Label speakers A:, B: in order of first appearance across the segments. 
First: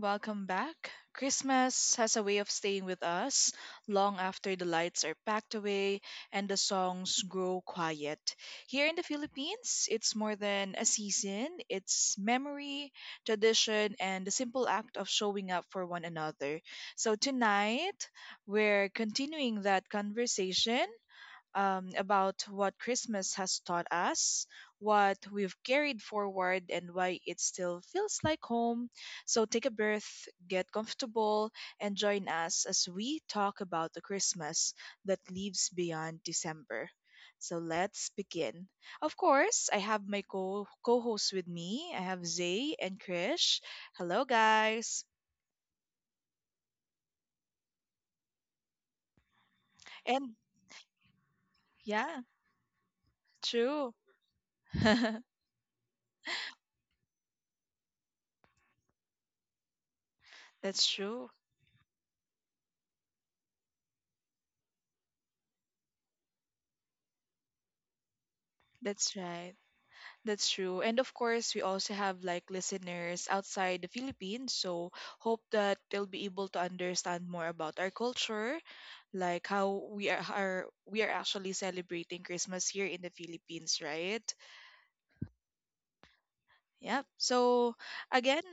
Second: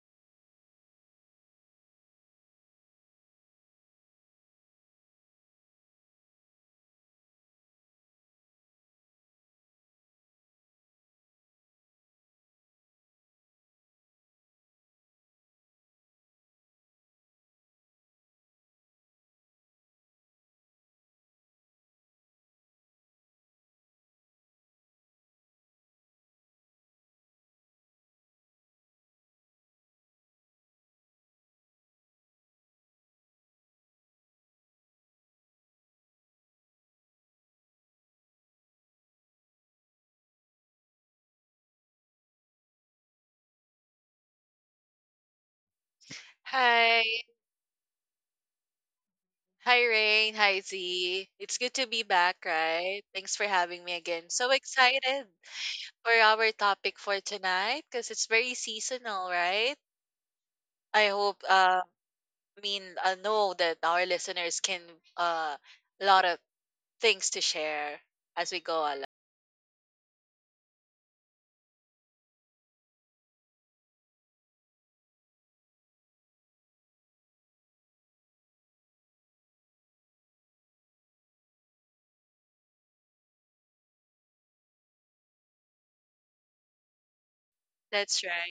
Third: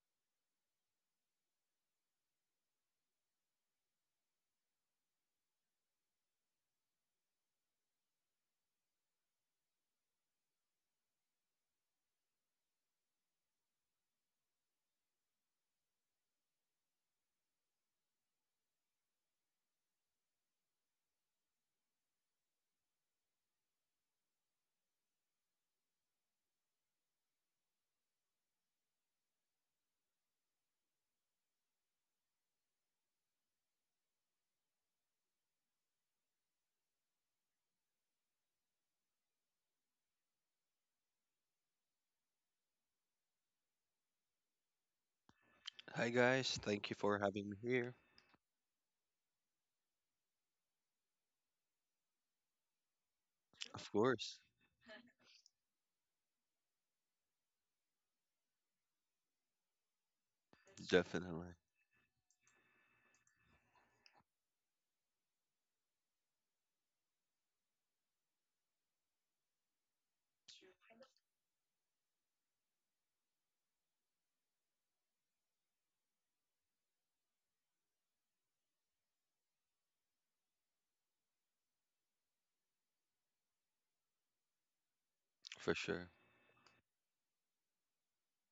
A: Welcome back. Christmas has a way of staying with us long after the lights are packed away and the songs grow quiet. Here in the Philippines, it's more than a season, it's memory, tradition, and the simple act of showing up for one another. So tonight, we're continuing that conversation about what Christmas has taught us, what we've carried forward, and why it still feels like home. So take a breath, get comfortable, and join us as we talk about the Christmas that lives beyond December. So let's begin. Of course, I have my co hosts with me. I have Zay and Krish. Hello, guys.
B: Hi guys, thank you
C: Hi.
B: for having me here.
C: Hi,
A: And
C: Rain. Hi, Z. It's good to be
A: yeah,
C: back, right? Thanks for having
B: Of
C: me
A: true.
C: again.
B: course,
C: So excited for our topic for tonight because it's very seasonal, right?
A: That's
C: I
A: true.
C: hope,
B: definitely,
C: uh, I know that our listeners can, uh, a lot of things to share as we go along.
A: That's right. That's true. And of course, we also have like listeners outside the Philippines. So hope that they'll be able to understand more about our culture, like how we are actually celebrating Christmas here in the Philippines, right?
B: for sure.
A: Yep. So
C: That's
A: again,
C: right.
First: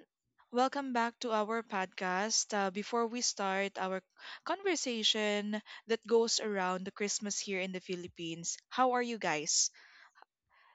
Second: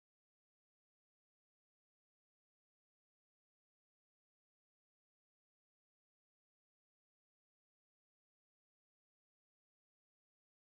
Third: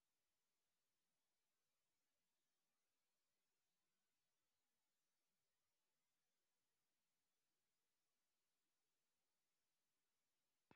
A: welcome back to our podcast. Before we start our conversation that goes around the Christmas here in the Philippines, how are you guys?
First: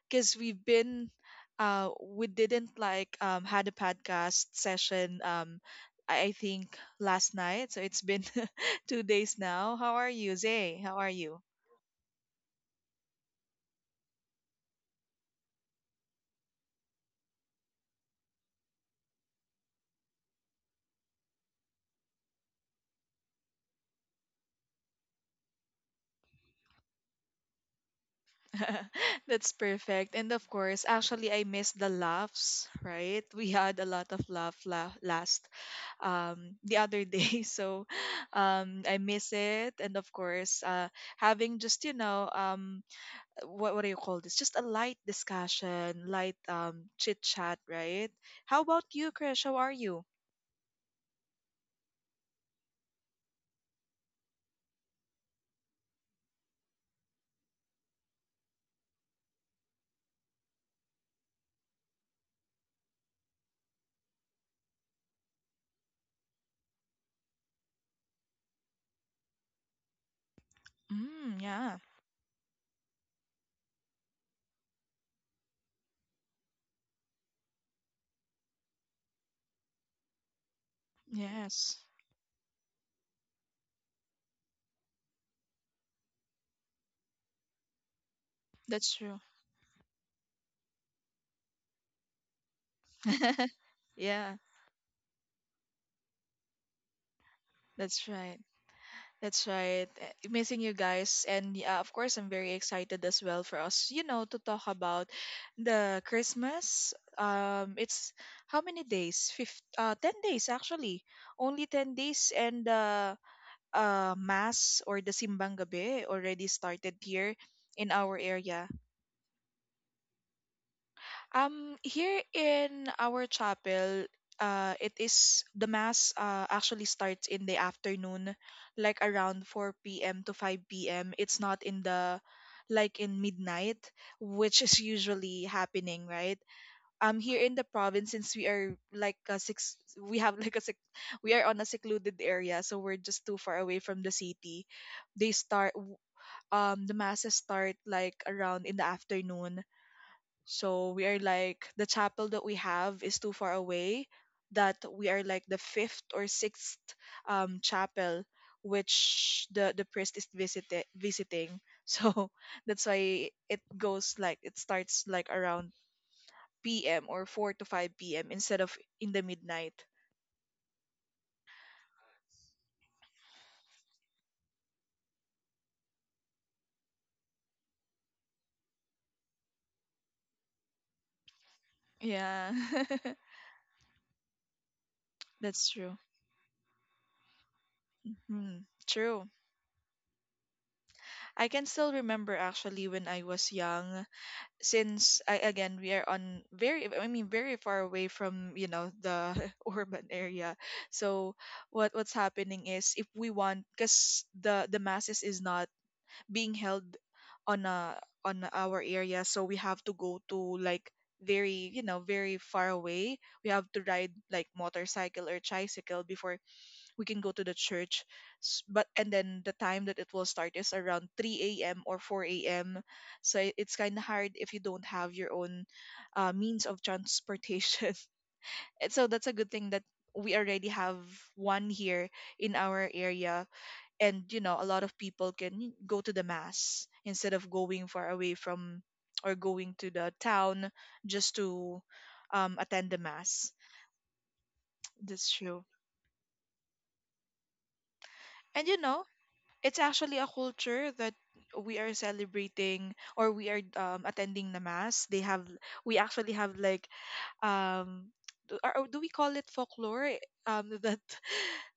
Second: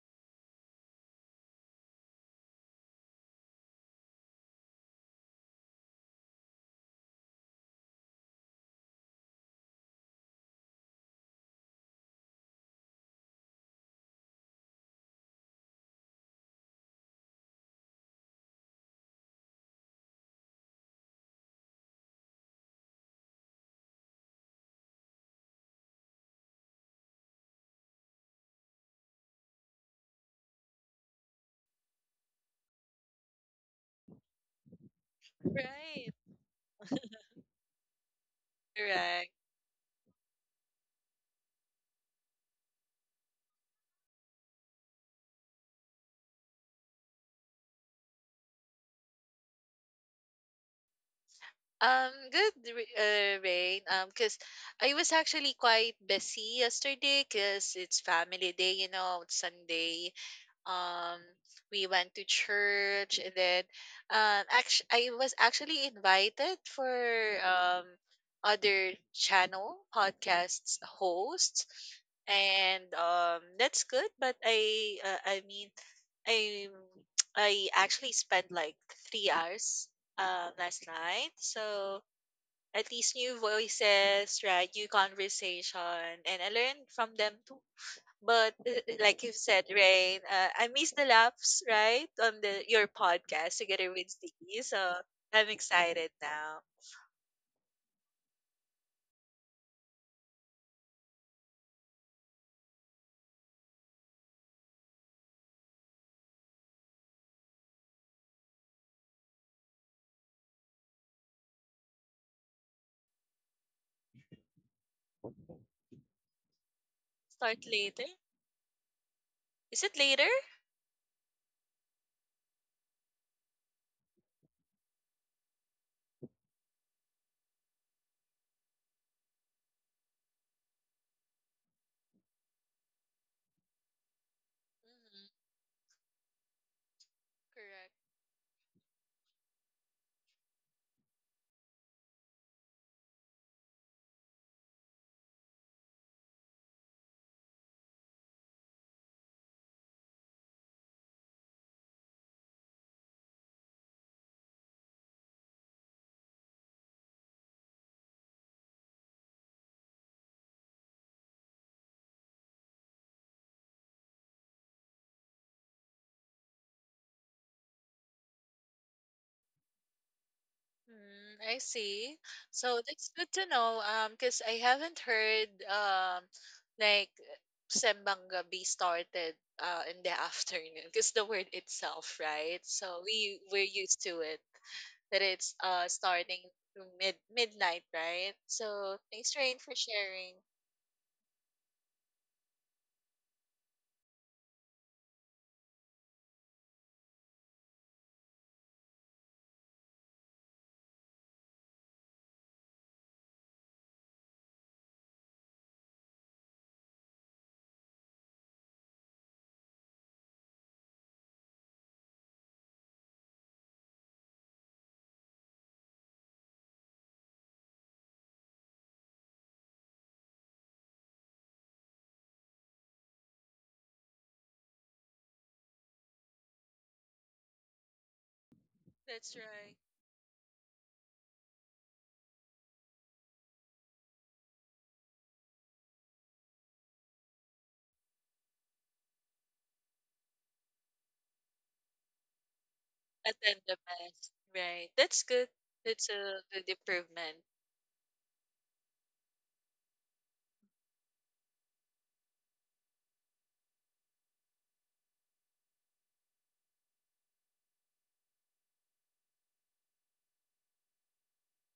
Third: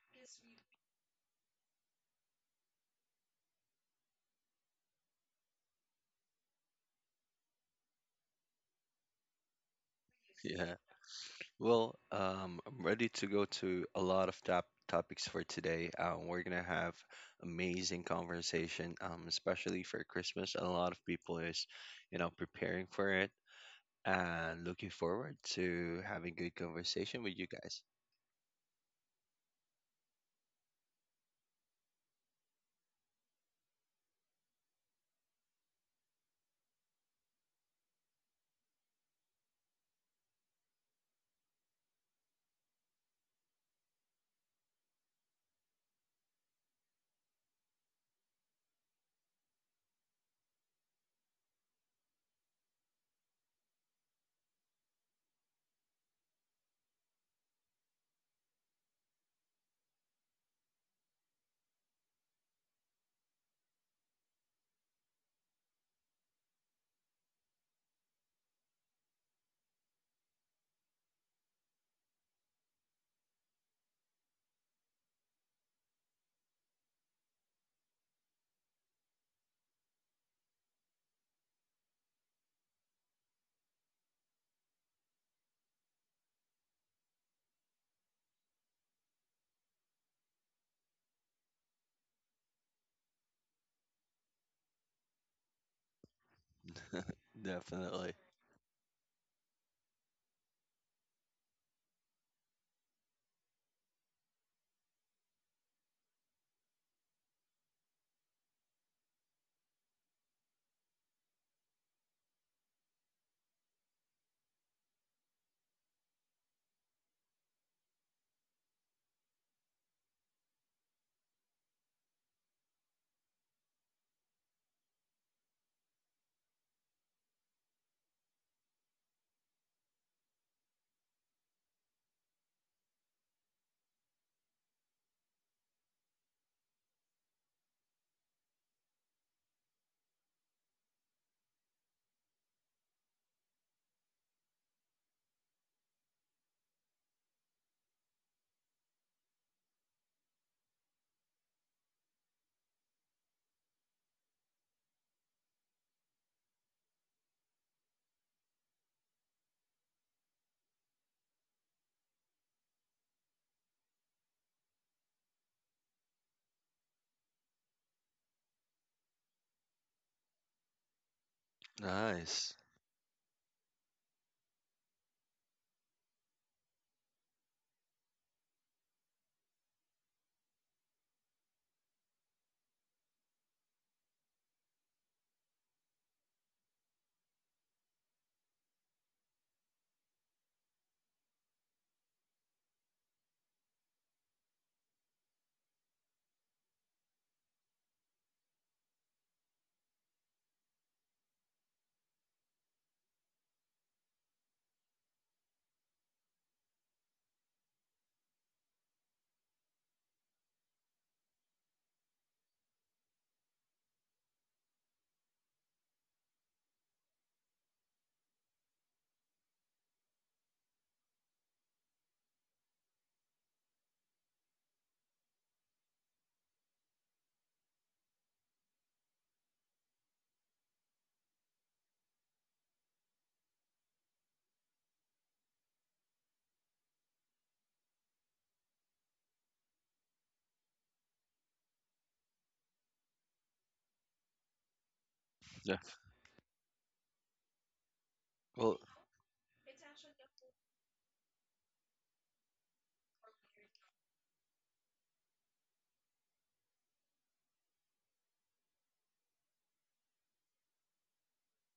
A: Because we've been uh we didn't like had a podcast session I think last night. So it's been 2 days now. How are you,
B: Yeah.
A: Zay? How are you?
B: I'm ready to go to a lot of top topics for today. We're gonna have amazing conversation, especially for Christmas. A lot of people is, preparing for it and looking forward to having good conversation with you guys.
A: That's perfect. And of course, actually, I missed the laughs, right? We had a lot of laugh last
C: Right.
A: the other day. So I
C: Right.
A: miss it. And of course, having just, what do you call this? Just a light discussion, light chit chat, right? How about you, Krish? How are you?
C: Good, Rain. Because I was actually quite busy yesterday because it's family day, you know, it's Sunday. Um, we went to church, and then actually, I was actually invited for um other channel podcasts
A: Mm,
C: hosts,
A: yeah.
C: and that's good. I, I actually spent like 3 hours last night,
A: Yes.
C: so at least new voices, right? New conversation, and I learned from them too, but
A: That's true.
C: like you said, Rain, I miss the laughs, right, on the your podcast together with
A: Yeah,
C: Ziggy. So I'm excited now.
A: that's
B: Definitely.
A: right. That's right. Missing you guys, and yeah, of course, I'm very excited as well for us, to talk about the Christmas. It's how many days? 10 days actually. Only 10 days, and mass or the simbang gabi already started here
C: Start
A: in
C: later.
A: our area.
C: Is it later?
A: Here in our chapel, it is the mass actually starts in the afternoon, like around 4 p.m. to 5 p.m. It's not in the like in midnight, which is
C: Hmm.
A: usually happening, right? Here in the
C: Correct.
A: province, since we are like a six, we have we are on a secluded area, so we're just too far away from the city. They start w- the masses start like around in the afternoon. So we are like the chapel that we have is too far away that we are like the fifth or sixth chapel which the priest is visiting. So that's why it goes like it starts like around p.m. or 4 to 5 p.m. instead of in the midnight.
C: Mm, I see.
B: Nice.
C: So that's good to know. Because I haven't heard like sembang gabi started in the afternoon. Because the word itself,
A: Yeah.
C: right? So we're used to it that it's
A: That's true.
C: starting to midnight, right?
A: Hmm,
C: So
A: true.
C: thanks, Rain, for sharing.
A: I can still remember actually when I was young, since I again we are on very, I mean very far away from the urban area. So what's happening is if we want, because the masses is not being held on a on our area, so we have to go to like very, very far away. We have to ride like motorcycle or tricycle before we can go to the church. But and then the time that it will start is around 3 a.m or 4 a.m, so it's kind of hard if you don't have your own means of transportation. And so that's a
C: That's
A: good thing
C: right.
A: that we already have one here in our area, and a lot of people can go to the mass instead of going far away from or going to the town just to attend the mass.
C: Attend the mass, right? That's
A: That's
C: good.
A: true.
B: Yeah.
C: That's a good improvement.
A: And
B: Well,
A: it's actually a culture that we are celebrating, or we are attending the mass. They have, we actually have like, um do, or do we call it folklore, that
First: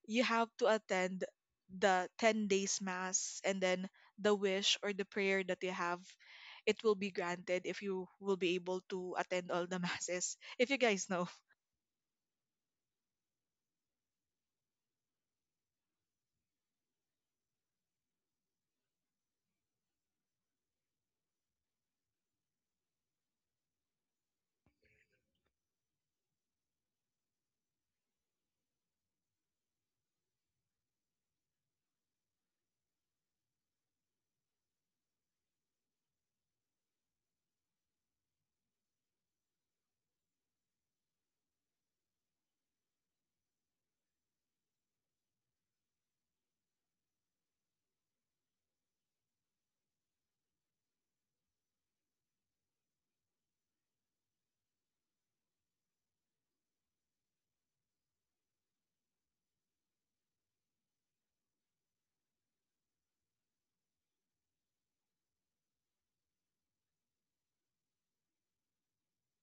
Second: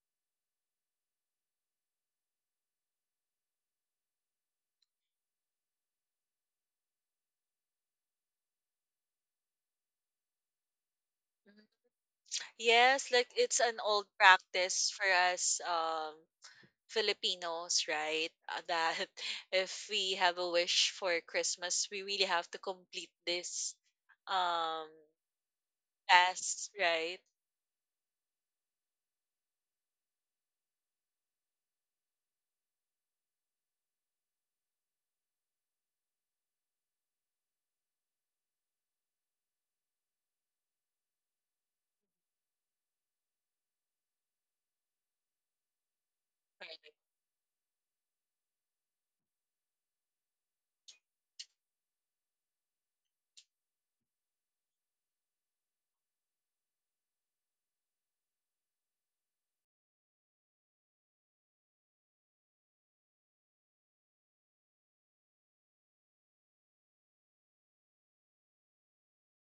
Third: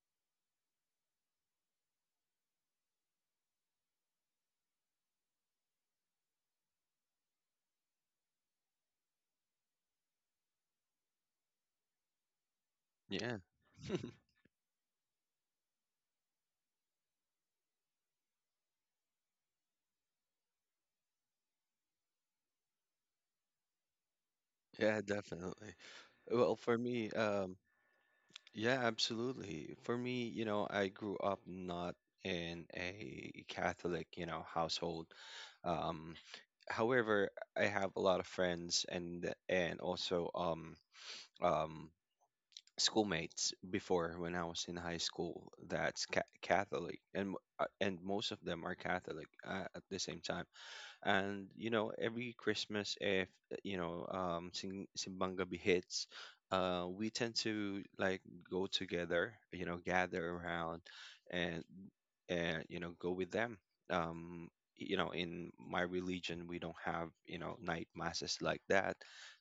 A: you have to attend the 10 days mass, and then the wish or the prayer that you have, it will be granted if you will be able to attend all the masses, if you guys know.
C: Mhm. Yes, like
B: yeah.
C: it's an old practice for us. Filipinos, right? That if we have a wish for Christmas, we really have to complete this um
B: Yeah, definitely. Well,
C: task,
B: for me,
C: right?
B: um, Yeah, absolutely. For me, you know, I grew up not in a Catholic, household. Um, however, I have a lot of friends and also um schoolmates before when I was in high school that's
C: Right.
B: Catholic and most of them are Catholic at the same time. And you know every Christmas if simbang gabi hits, we tend to like go together, you know, gather around, and you know go with them. um you know, in my religion we don't have, you know, night masses like that.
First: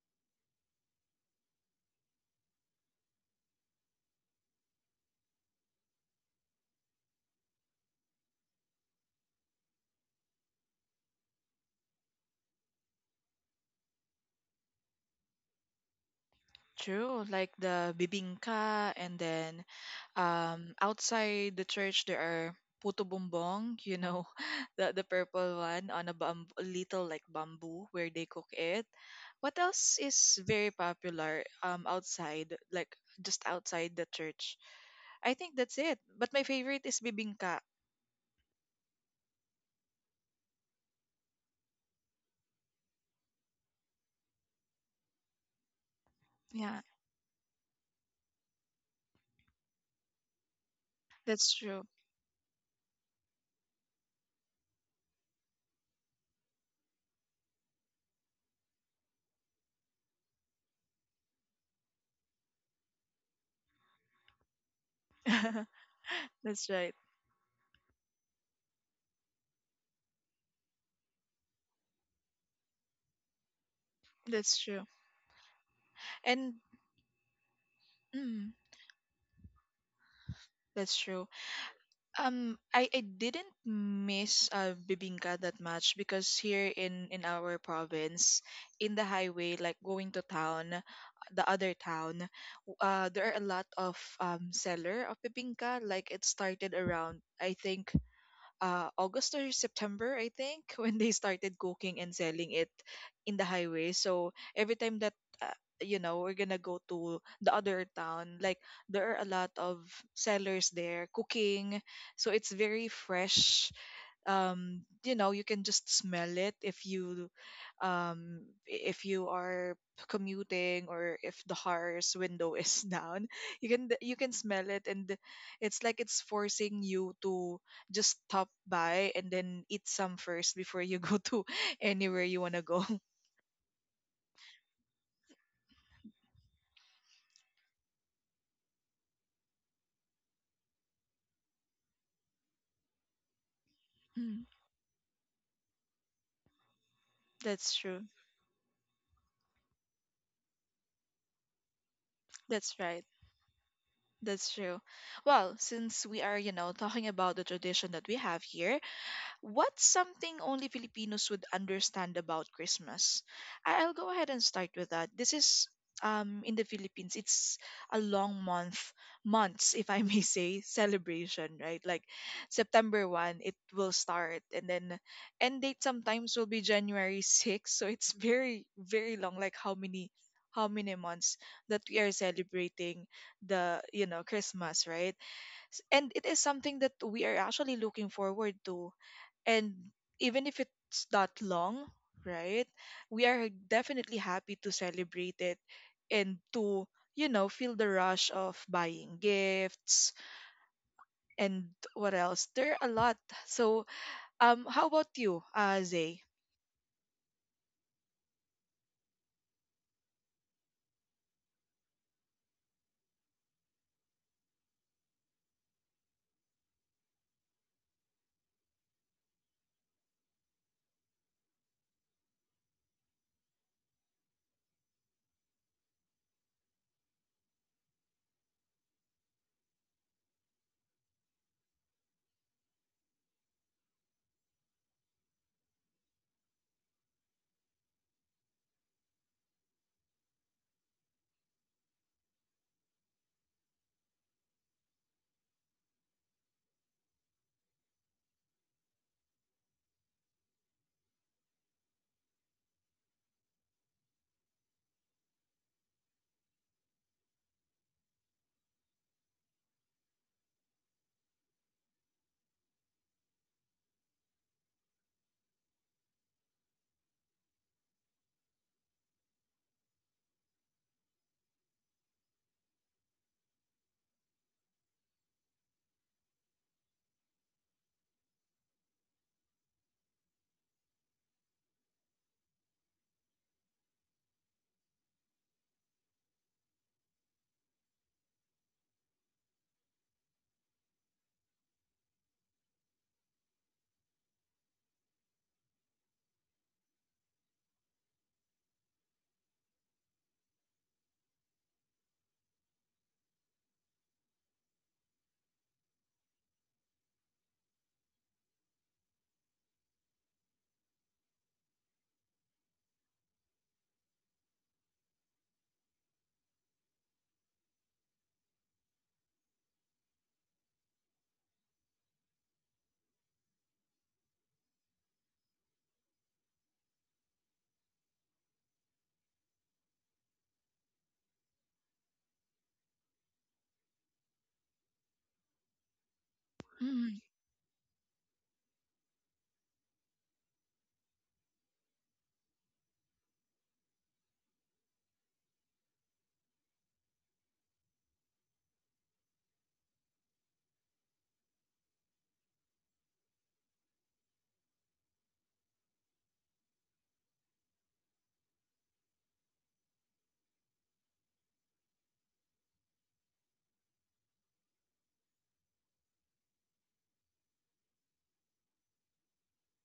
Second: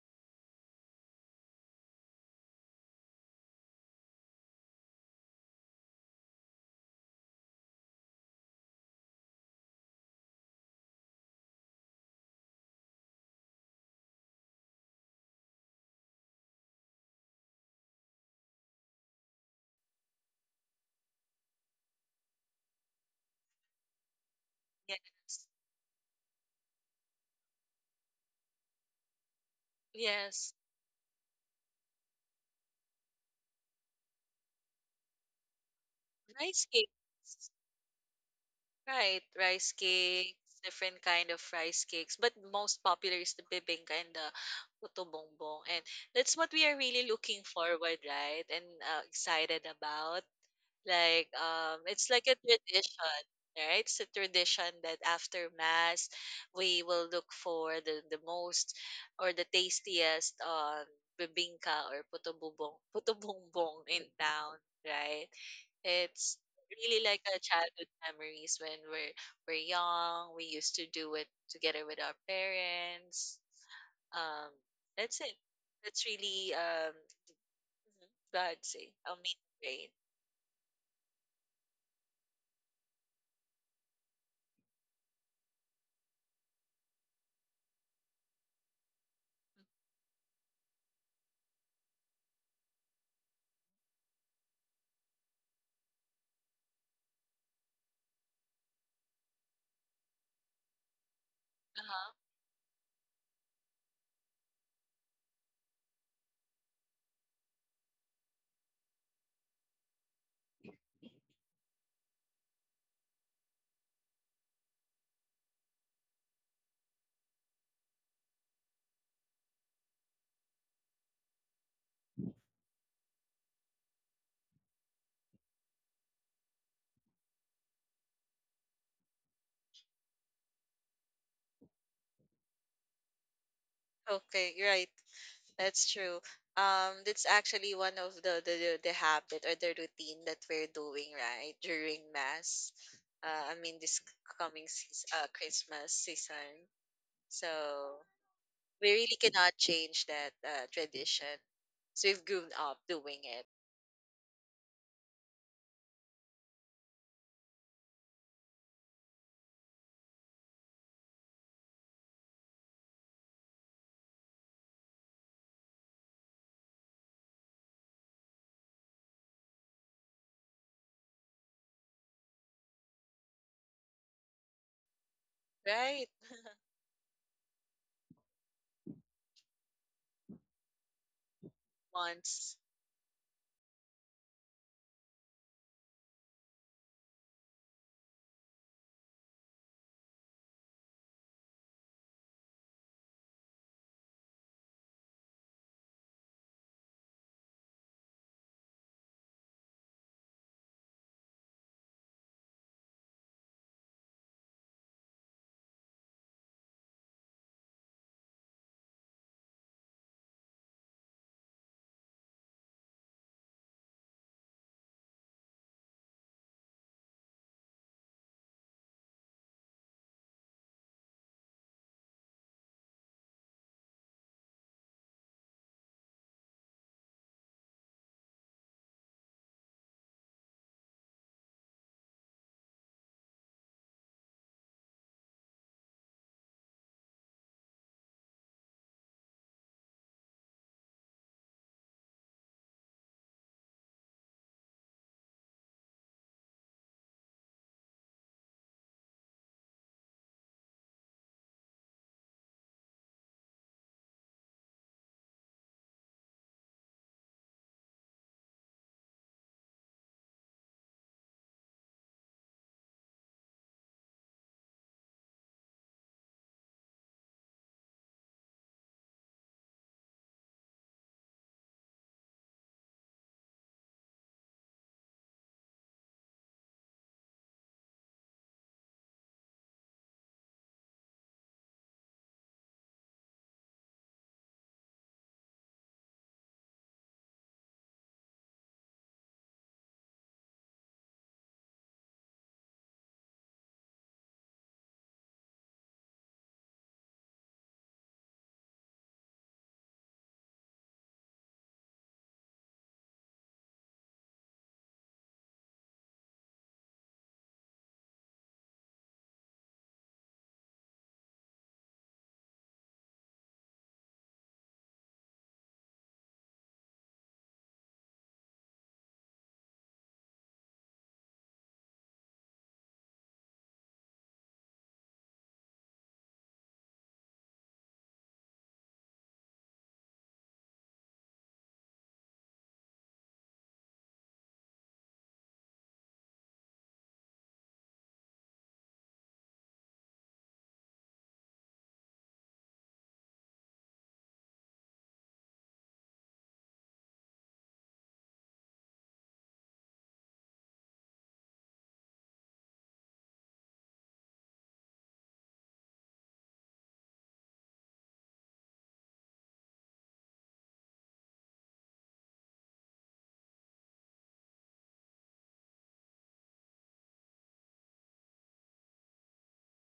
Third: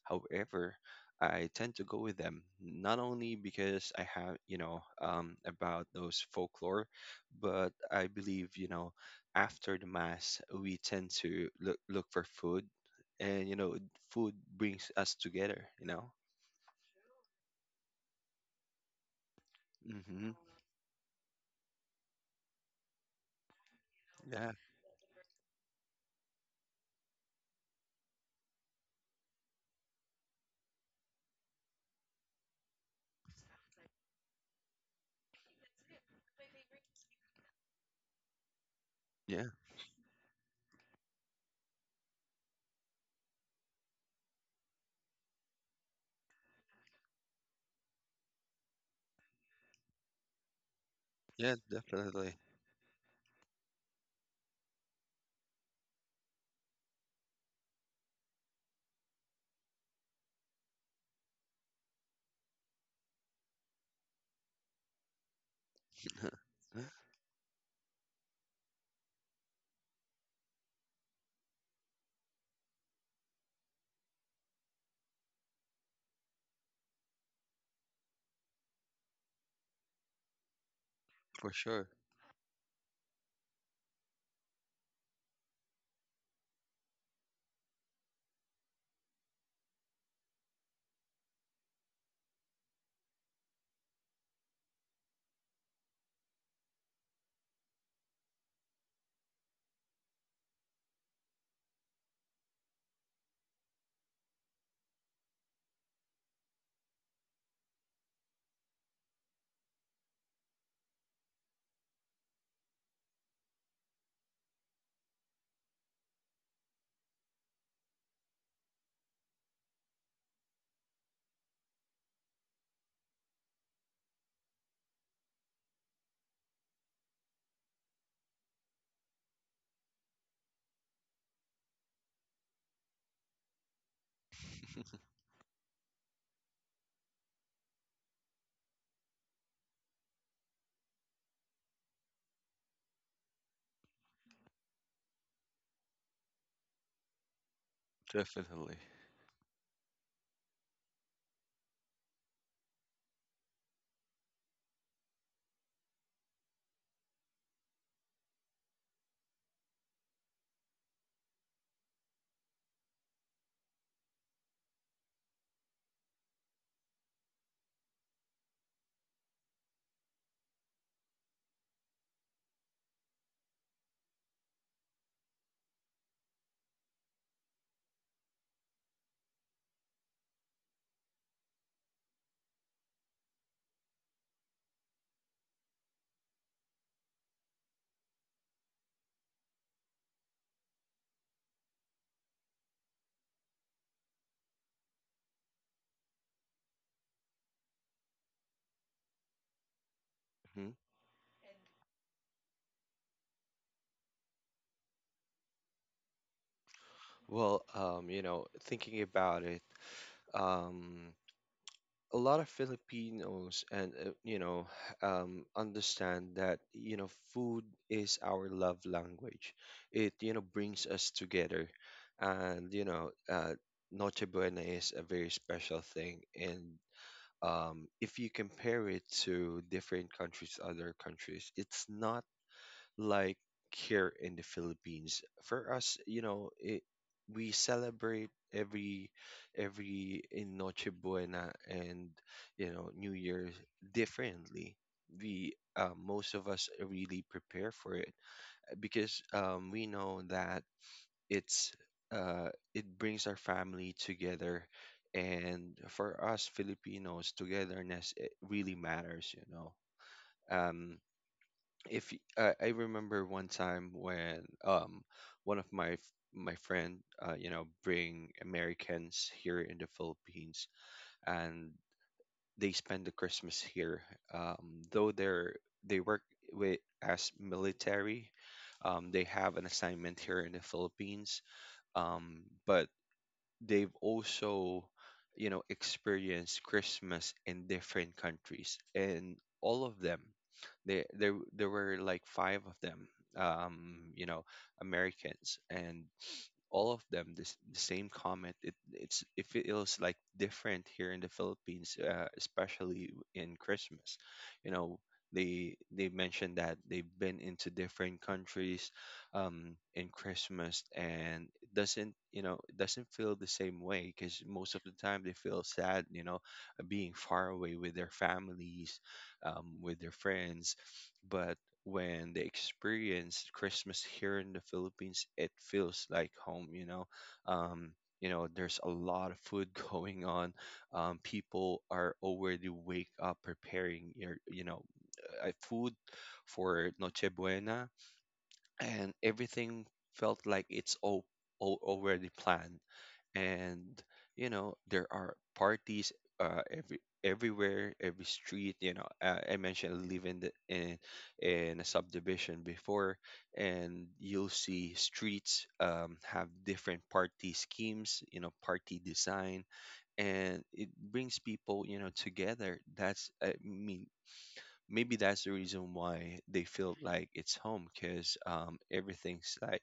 B: However, I tend to go with them not only because I have, you know, about those folklore, but I believe, you know, after the mass, we tend to look for food, and you know, food brings us together. You know.
A: True, like the bibingka, and then
B: Mm-hmm.
A: outside the church there are puto bumbong,
B: Yeah.
A: the
C: Yes.
A: purple one on a little like bamboo where they cook it. What else is
C: Yes.
A: very popular outside, like just outside the church? I think that's it. But my
C: Rice
A: favorite
C: cakes.
A: is bibingka.
C: Right.
B: Yeah.
C: Rice cakes, different kind of rice cakes. But most popular is the bibingka and the puto bongbong. And that's what we are
A: Yeah,
C: really looking forward, right? And excited about. Like,
A: that's
B: Yeah.
A: true.
C: it's like a
B: Definitely.
C: tradition, right? It's a tradition that after mass, we will look for the most or the tastiest bibingka or puto bumbong in town, right? It's
A: That's right.
C: really like a childhood memories when we're young. We used to do it together with our parents. Um,
A: That's true.
C: that's it. That's really
A: And
C: mhm, go
A: mm,
C: ahead, say, a main grade.
A: that's true.
B: For sure.
A: I didn't miss bibingka that much because here in our province, in the highway, like going to town, the other town, there are a lot of seller of bibingka. Like it started around, I think, August or September, I think, when they started cooking
C: Uh-huh.
A: and selling it in the highway. So every time that, uh, we're gonna go to the other town, like there are a lot of sellers there cooking. So it's very fresh. You can just smell it if you are commuting or if the car's window is down. You can smell it, and it's like it's forcing you to just stop by and then eat some first before you go to anywhere you want to go.
C: Okay, right. That's true. That's actually one of the habit or the routine that we're doing right during mass. This
A: Mm,
C: coming season, Christmas season. So
A: that's true.
B: Definitely.
C: we really cannot change that tradition. So we've grown up
A: That's right.
C: doing it,
A: That's true. Well, since we are, talking about the tradition that we have here, what's something only Filipinos would understand about Christmas? I'll go ahead and start with that. This is, in the Philippines, it's a long months, if I may say, celebration, right? Like September 1, it will start, and then end date
C: right?
A: sometimes will be January 6. So it's very, very long, like how many months that we are
C: Once,
A: celebrating the, Christmas, right? And it is something that we are actually looking forward to, and even if it's not long, right, we are definitely happy to celebrate it, and to feel the rush of buying gifts,
B: Hmm.
A: and what else, there are a lot. So how about you, Zay?
B: You know, thinking about it, um, a lot of Filipinos and you know understand that you know food is our love language. It you know brings us together, and Noche Buena is a very special thing. And if you compare it to different countries, other countries, it's not like here in the Philippines. For us, we celebrate every in Noche Buena and you know New Year differently. We most of us really prepare for it because we know that it's it brings our family together. And for us Filipinos, togetherness it really matters, you know. Um, if y- I remember one time when one of my my friend you know bring Americans here in the Philippines, and they spend the Christmas here. Though they work with as military, they have an assignment here in the Philippines, but they've also, you know, experienced Christmas in different countries. And all of them, they there were like five of them, you know Americans, and all of them this the same comment: it it feels like different here in the Philippines, especially in Christmas. You know, they mentioned that they've been into different countries, in Christmas, and it doesn't, you know, it doesn't feel the same way because most of the time they feel sad, you know, being far away with their families, with their friends. But when they experience Christmas here in the Philippines, it feels like home, you know. Um, you know, there's a lot of food going on. People are already wake up preparing your, food for
A: Mm,
B: Noche Buena, and everything felt like it's all already planned. And you know there are parties everywhere, every street, I mentioned I live in in a subdivision before, and you'll see streets have different party schemes, you know, party design, and it brings people, you know, together. That's I mean maybe that's the reason why they feel like it's home because everything's like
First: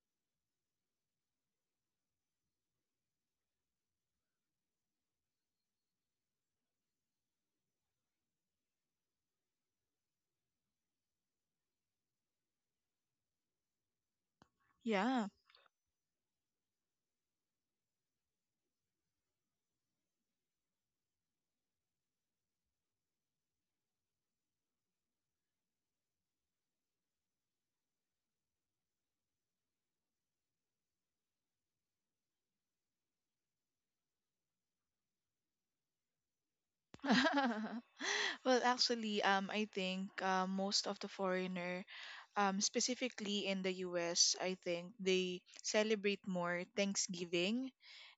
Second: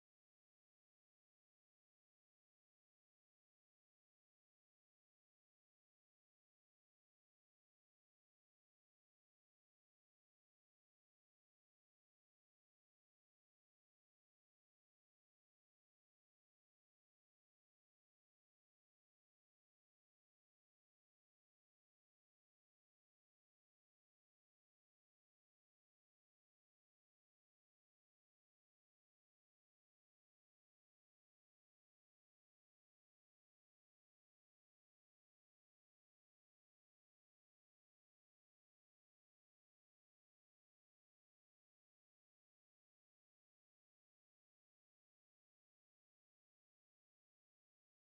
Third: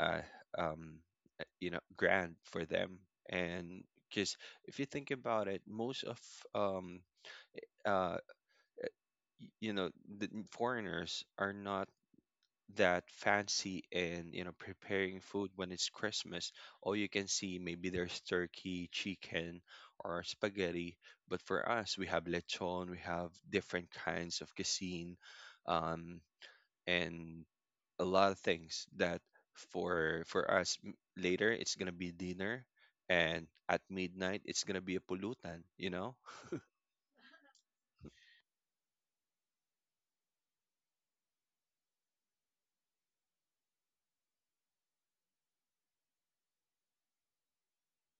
B: uh, um, you know, grand for them. And because if you think about it, most of um, uh, you know, foreigners are not that fancy in, you know, preparing
A: yeah.
B: food when it's Christmas. All you can see maybe there's turkey, chicken, or spaghetti. But for us, we have lechon, we have different kinds of cuisine, um, and a lot of things that for us later it's gonna be dinner, and at midnight it's gonna be a pollutant. You know.
A: Well, actually, I think most of the foreigner, specifically in the US, I think they celebrate more Thanksgiving.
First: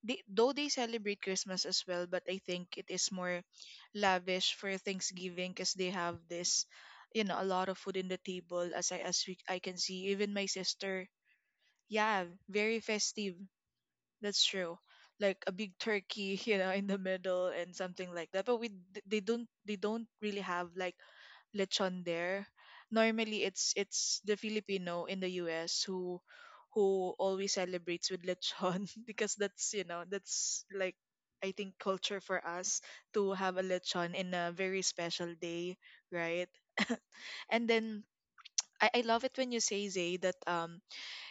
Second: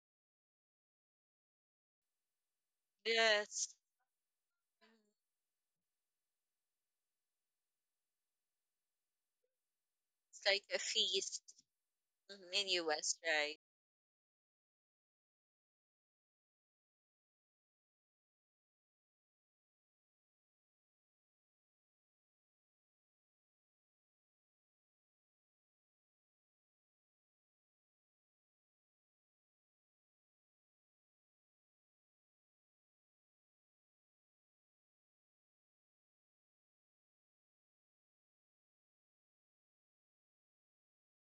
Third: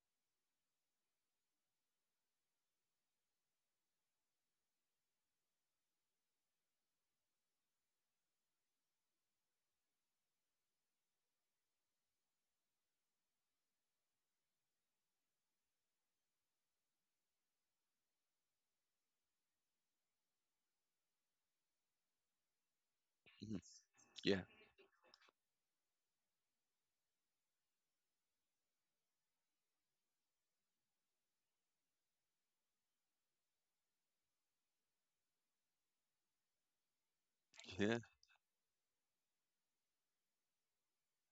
A: They, though they celebrate Christmas as well, but I think it is more
C: yes,
A: lavish for Thanksgiving because they have this, a lot of food in the table, as I as we, I can see. Even
C: it's
A: my
C: like a
A: sister,
C: feast.
A: yeah,
C: Mhm, in
A: very
C: U.S.
A: festive.
C: Right?
A: That's true. Like a big turkey, in the middle and something like that. But we d- they don't really have like lechon there. Normally,
B: Mhm.
A: it's the
B: Yeah,
A: Filipino in the US who always celebrates with lechon, because that's you know that's like, I think, culture for us to have a lechon in a very special day, right? And
B: yeah,
A: then I love it when you say, Zay, that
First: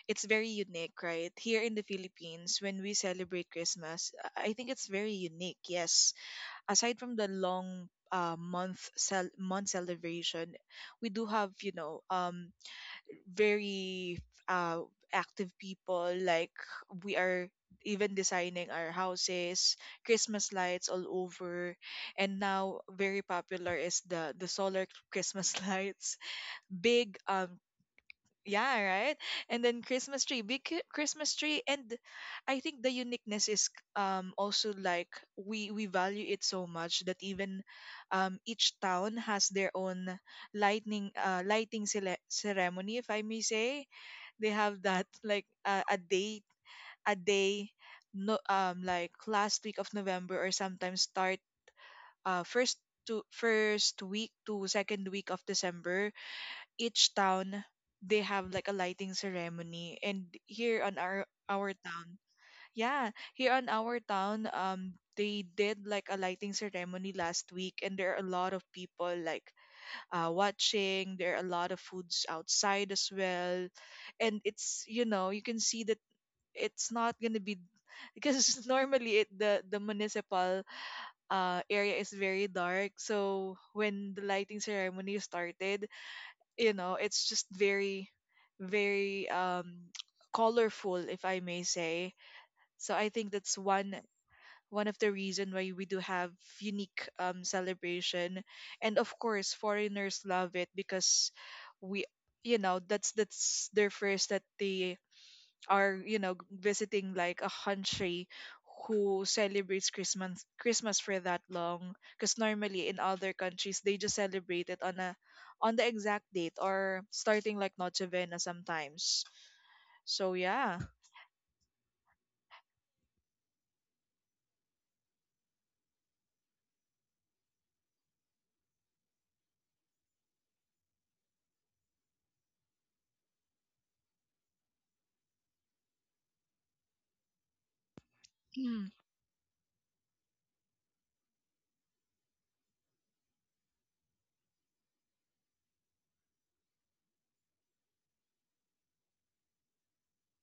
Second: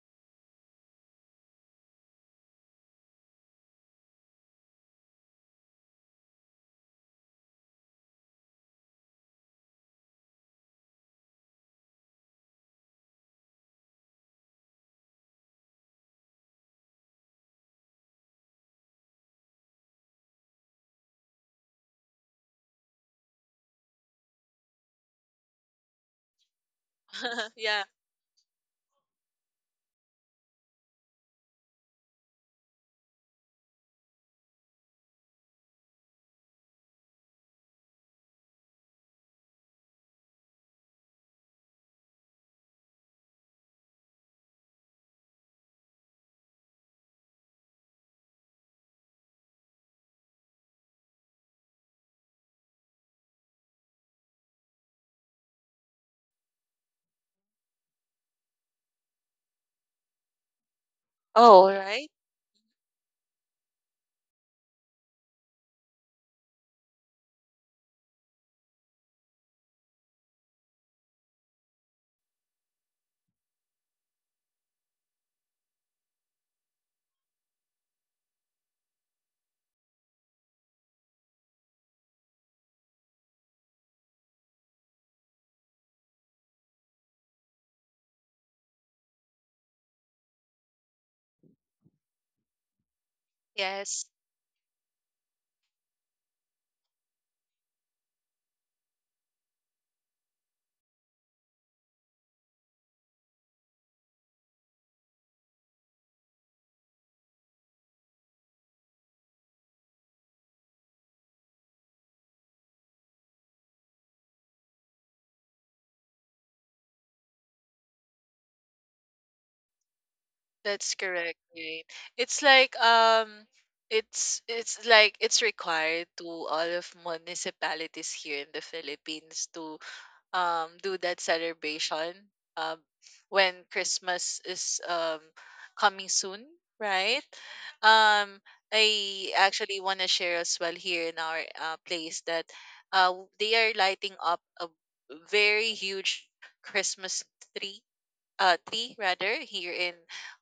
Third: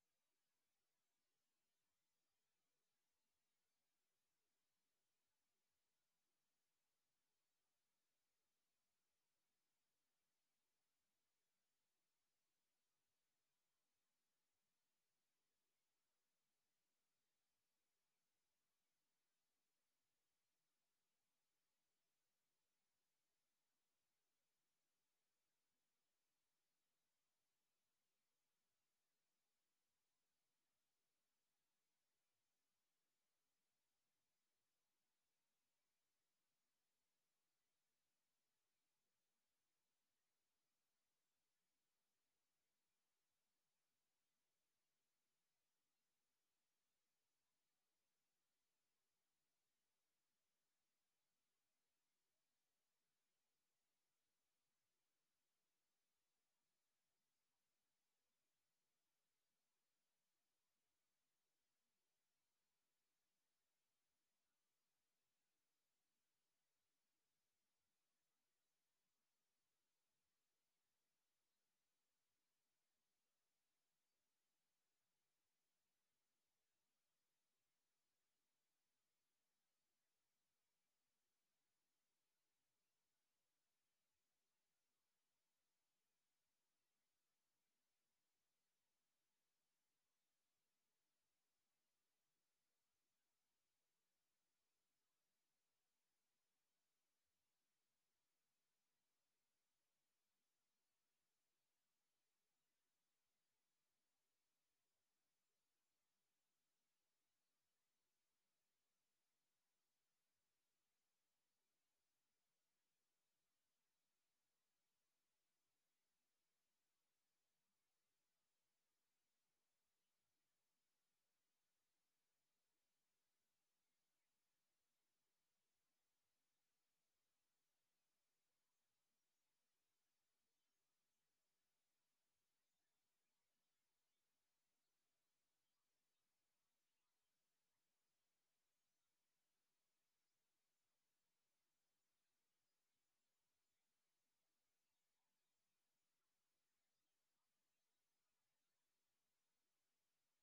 A: it's very unique, right? Here in the Philippines, when we celebrate Christmas, I think it's very unique. Yes, aside from the long month celebration, we do have, very uh, active people. Like we are even designing our houses, Christmas lights all over, and now very popular is the solar Christmas lights. Big,
C: Yeah.
A: yeah, right. And then Christmas tree, big Christmas tree, and I think the uniqueness is also like we value it so much that even each town has their own lightning lighting ceremony, if I may say. They have that like a date, a day, no, like last week of November, or sometimes start first week to second week of December. Each town, they have like a lighting ceremony, and here on our
C: Oh,
A: our
C: right.
A: town, yeah, here on our town, they did like a lighting ceremony last week, and there are a lot of people like watching. There are a lot of foods outside as well, and it's, you know, you can see that it's not going to be, because normally, it, the municipal area is very dark. So when the lighting ceremony started, you know, it's just very, very colorful, if I may say. So I think that's one
C: Yes.
A: one of the reason why we do have unique celebration. And of course, foreigners love it, because we, you know, that's their first that they are, you know, visiting like a country who celebrates Christmas for that long. Because normally in other countries, they just celebrate it on a on the exact date, or starting like Noche Vena sometimes. So yeah.
C: That's correct, right? It's like it's like it's required to all of municipalities here in the Philippines to do that celebration um when Christmas is coming soon, right? Um
A: Mm.
C: I actually want to share as well here in our place that they are lighting up a very huge Christmas tree, three rather, here in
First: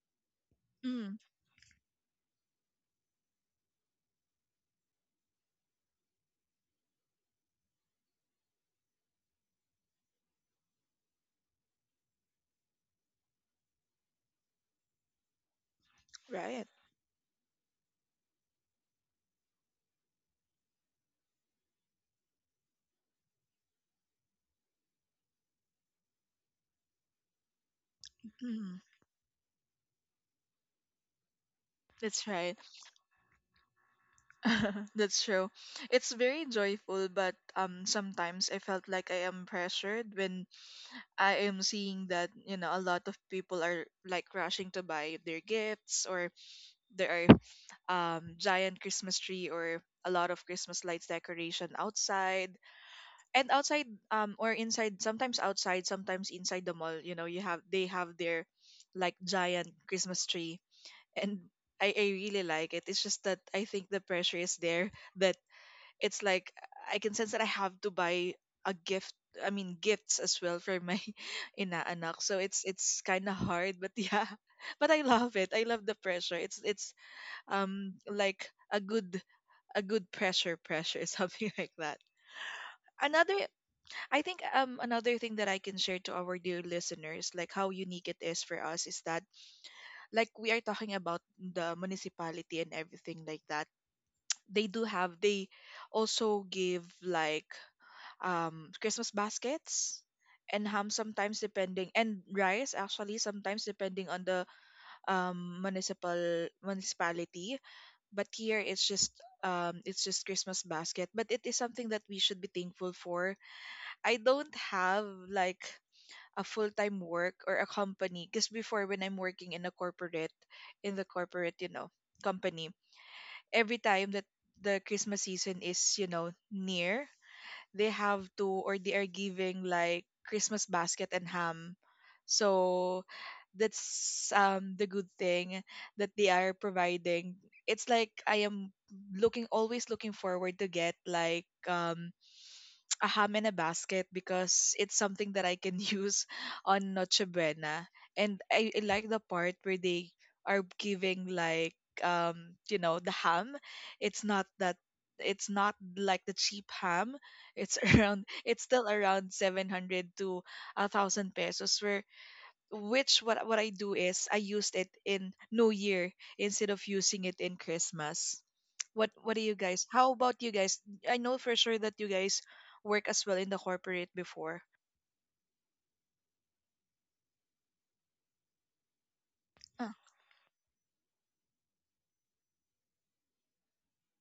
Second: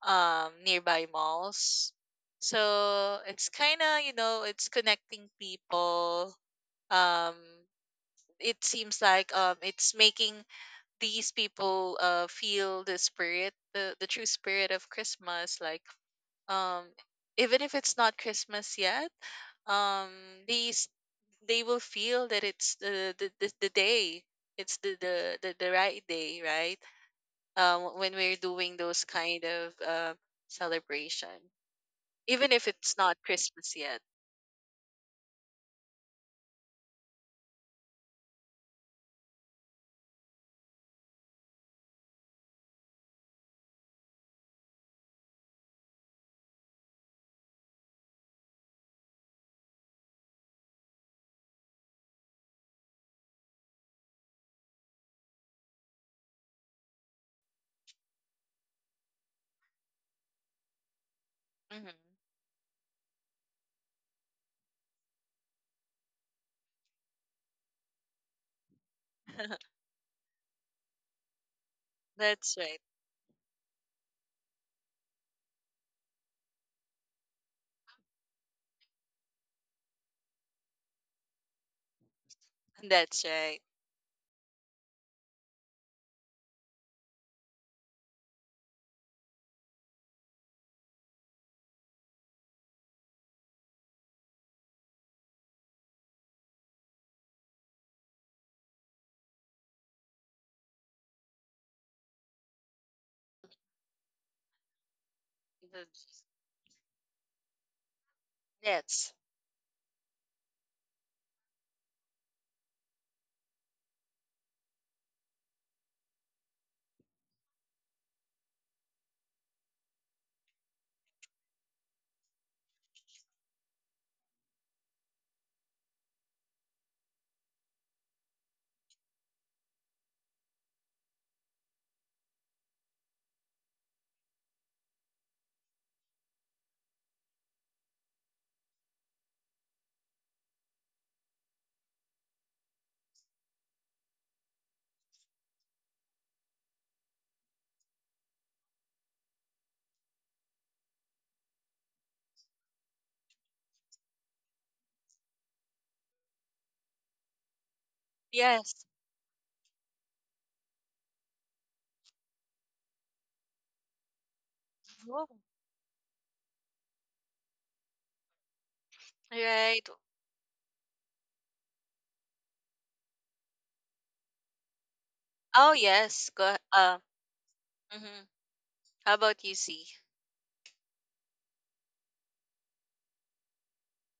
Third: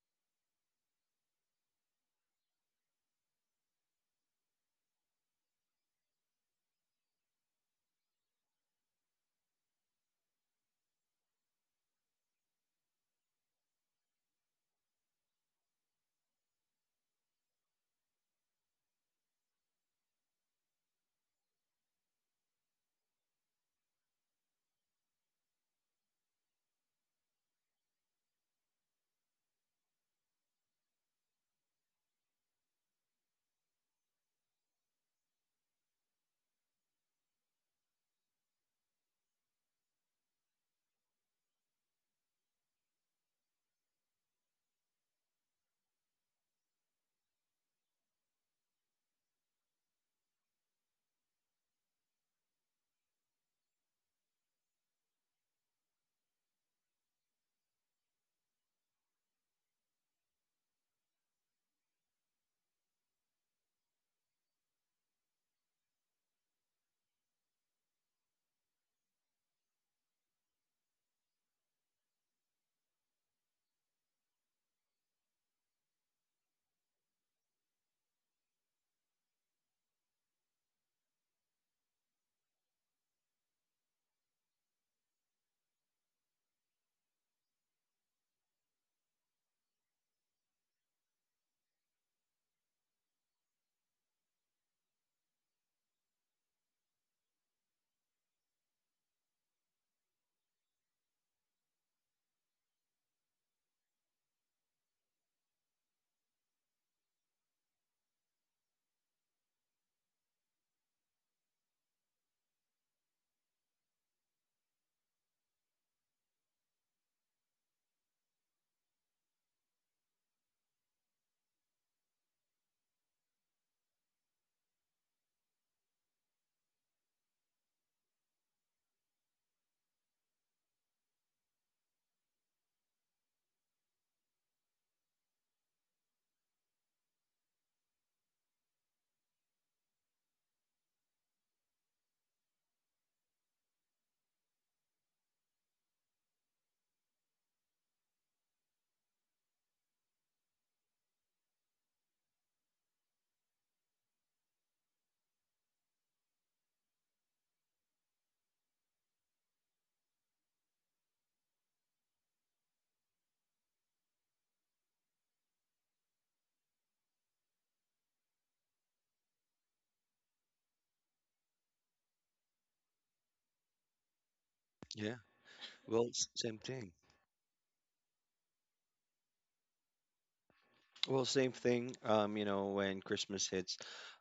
C: nearby
A: Mm.
C: malls. So it's kind of, you know, it's connecting people. Um, it seems like it's making these people feel the spirit, the true spirit of Christmas. Like
A: Right.
C: um, even if it's not Christmas yet, um, these they will feel that it's the day. It's the right day, right? When we're doing
A: Mm.
C: those kind of celebration,
A: That's
C: even
A: right.
C: if it's not Christmas yet.
A: That's true. It's very joyful, but sometimes I felt like I am pressured when I am seeing that, you know, a lot of people are like rushing to buy their gifts, or there are, giant Christmas tree, or a lot of Christmas lights decoration outside. And outside, or inside. Sometimes outside, sometimes inside the mall, you know, you have they have their like giant Christmas tree. And
C: Hmm.
A: I really like it. It's just that I think the pressure is there, that it's like, I can sense that I have to buy a gift. I mean, gifts as well for my inaanak. So
C: That's
A: it's
C: right.
A: it's kind of hard, but yeah, but I love it. I love the pressure. It's like a good pressure, something like that.
C: That's
A: Another,
C: right.
A: I think, another thing that I can share to our dear listeners, like how unique it is for us is that like, we are talking about the municipality and everything like that. They do have they also give like Christmas baskets and ham sometimes, depending, and rice actually, sometimes depending on the
C: That's-
A: municipality. But here,
C: Yes.
A: it's just Christmas basket, but it is something that we should be thankful for. I don't have like a full-time work or a company, because before, when I'm working in a corporate, in the corporate you know, company, every time that the Christmas season is, you know, near, they have to or they are giving like Christmas basket and ham. So that's the good thing that they are providing. It's like I am looking always looking forward to get like a ham in a basket, because it's something that I can use on Noche Buena. And I like the part where they are giving like, you know, the ham. It's not that it's not like the cheap ham. It's around, it's
C: Yes.
A: still around 700 to 1,000 pesos, where, which what I do is, I used it
C: Oh.
A: in New Year instead of using it in Christmas. What do you guys?
C: Right.
A: How about you guys? I know for sure that you guys work as well in the corporate before.
B: yeah.
C: Oh yes. Go.
B: Same
C: Ahe-
B: thing.
C: Uh. Mhm. How about you, C?
A: Ah.
B: Well, same thing. You know, when Christmas hits,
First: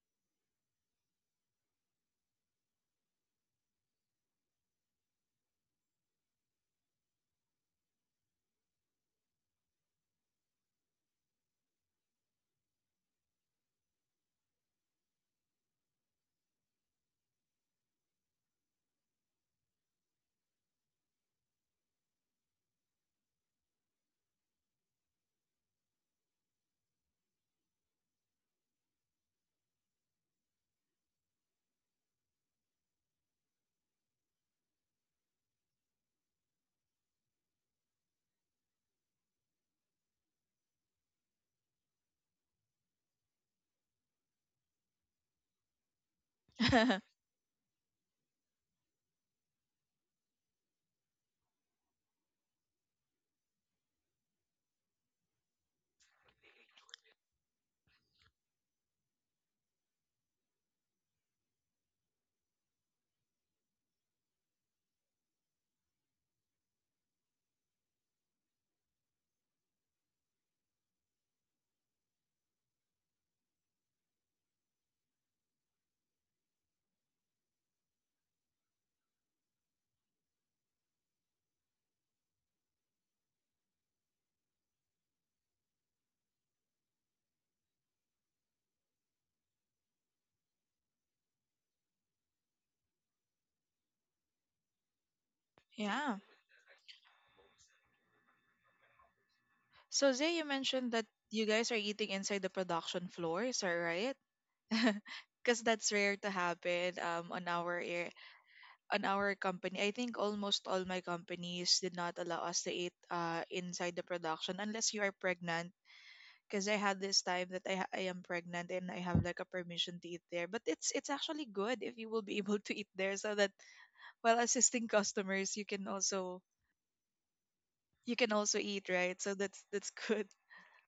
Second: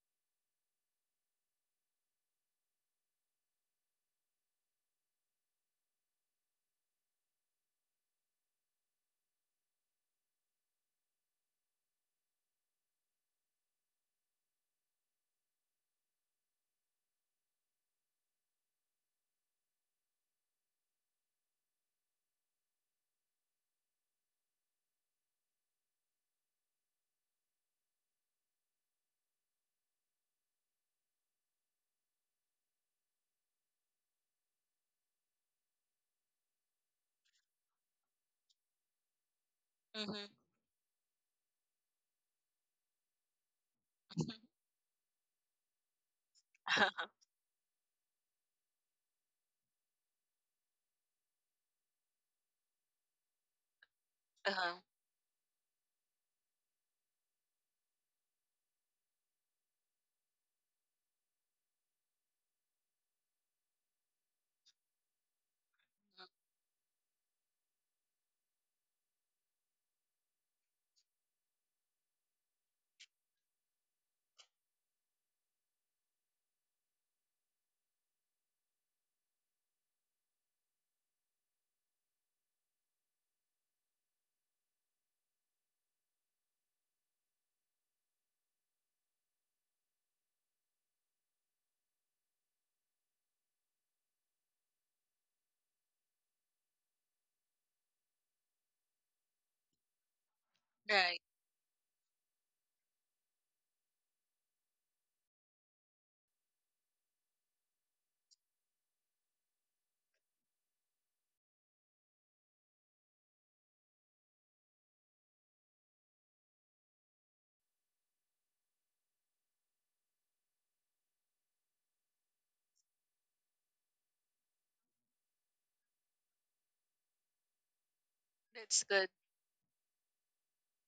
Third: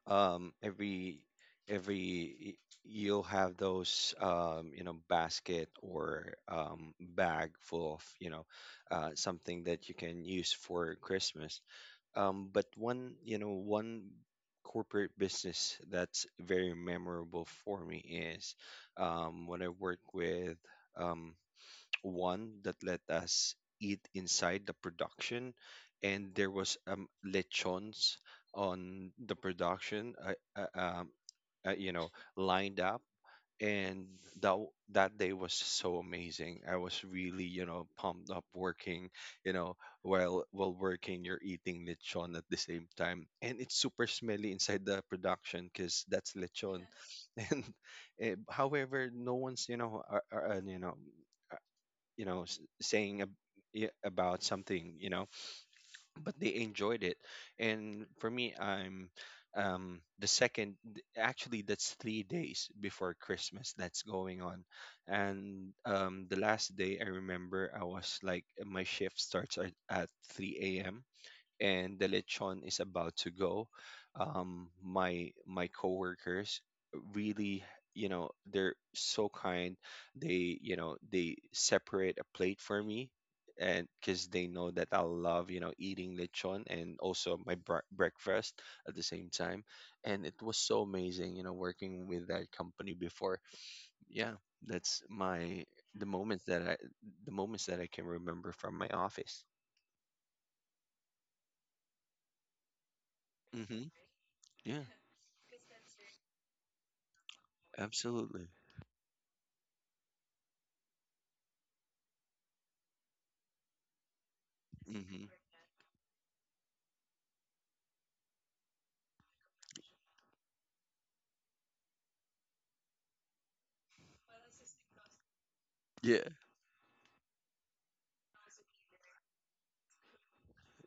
B: um, every every y- you'll have those you know, basket or bag full of, something that you can use for Christmas. But one, you know, one corporate business that's very memorable for me is when I worked with um, one that let us eat inside the production, and there was lechons on the production. I, um, you know, lined up, and that day was so amazing. I was really, you know, pumped up working, you know,
C: Mm-hmm.
B: while working, you're eating lechon at the same time, and it's super smelly inside the production because that's lechon. And however no one's, you know, you know, saying yeah, about
C: Uh-huh.
B: something, you know. But they enjoyed it. And for me I'm the second, actually that's 3 days before Christmas that's going on. And the last day I remember I was like my shift starts at 3 a.m. and the lechon is about to go. My coworkers really, you know, they're so kind. They, you know, they separate a plate for me, and because they know that I love, you know, eating lechon and also my breakfast at the same time. And it was so amazing, you know, working with that company before. Yeah, that's my the
A: Yeah.
B: moments that I the moments that I can remember from my office.
A: So, Zay, you mentioned that
C: Right.
A: you guys are eating inside the production floor. Is that
B: Mm-hmm.
A: right?
B: Yeah.
A: Because that's rare to happen,
B: Absolutely.
A: on our company. I think almost all my companies did not allow us to eat inside the production, unless you are
B: Hmm.
A: pregnant, because I had this time that I am pregnant and I have like a permission to eat there. But it's actually good if you will be able to eat there, so that while assisting customers, you can
B: Yeah,
A: also,
C: That's
A: eat,
C: good.
A: right? So that's good.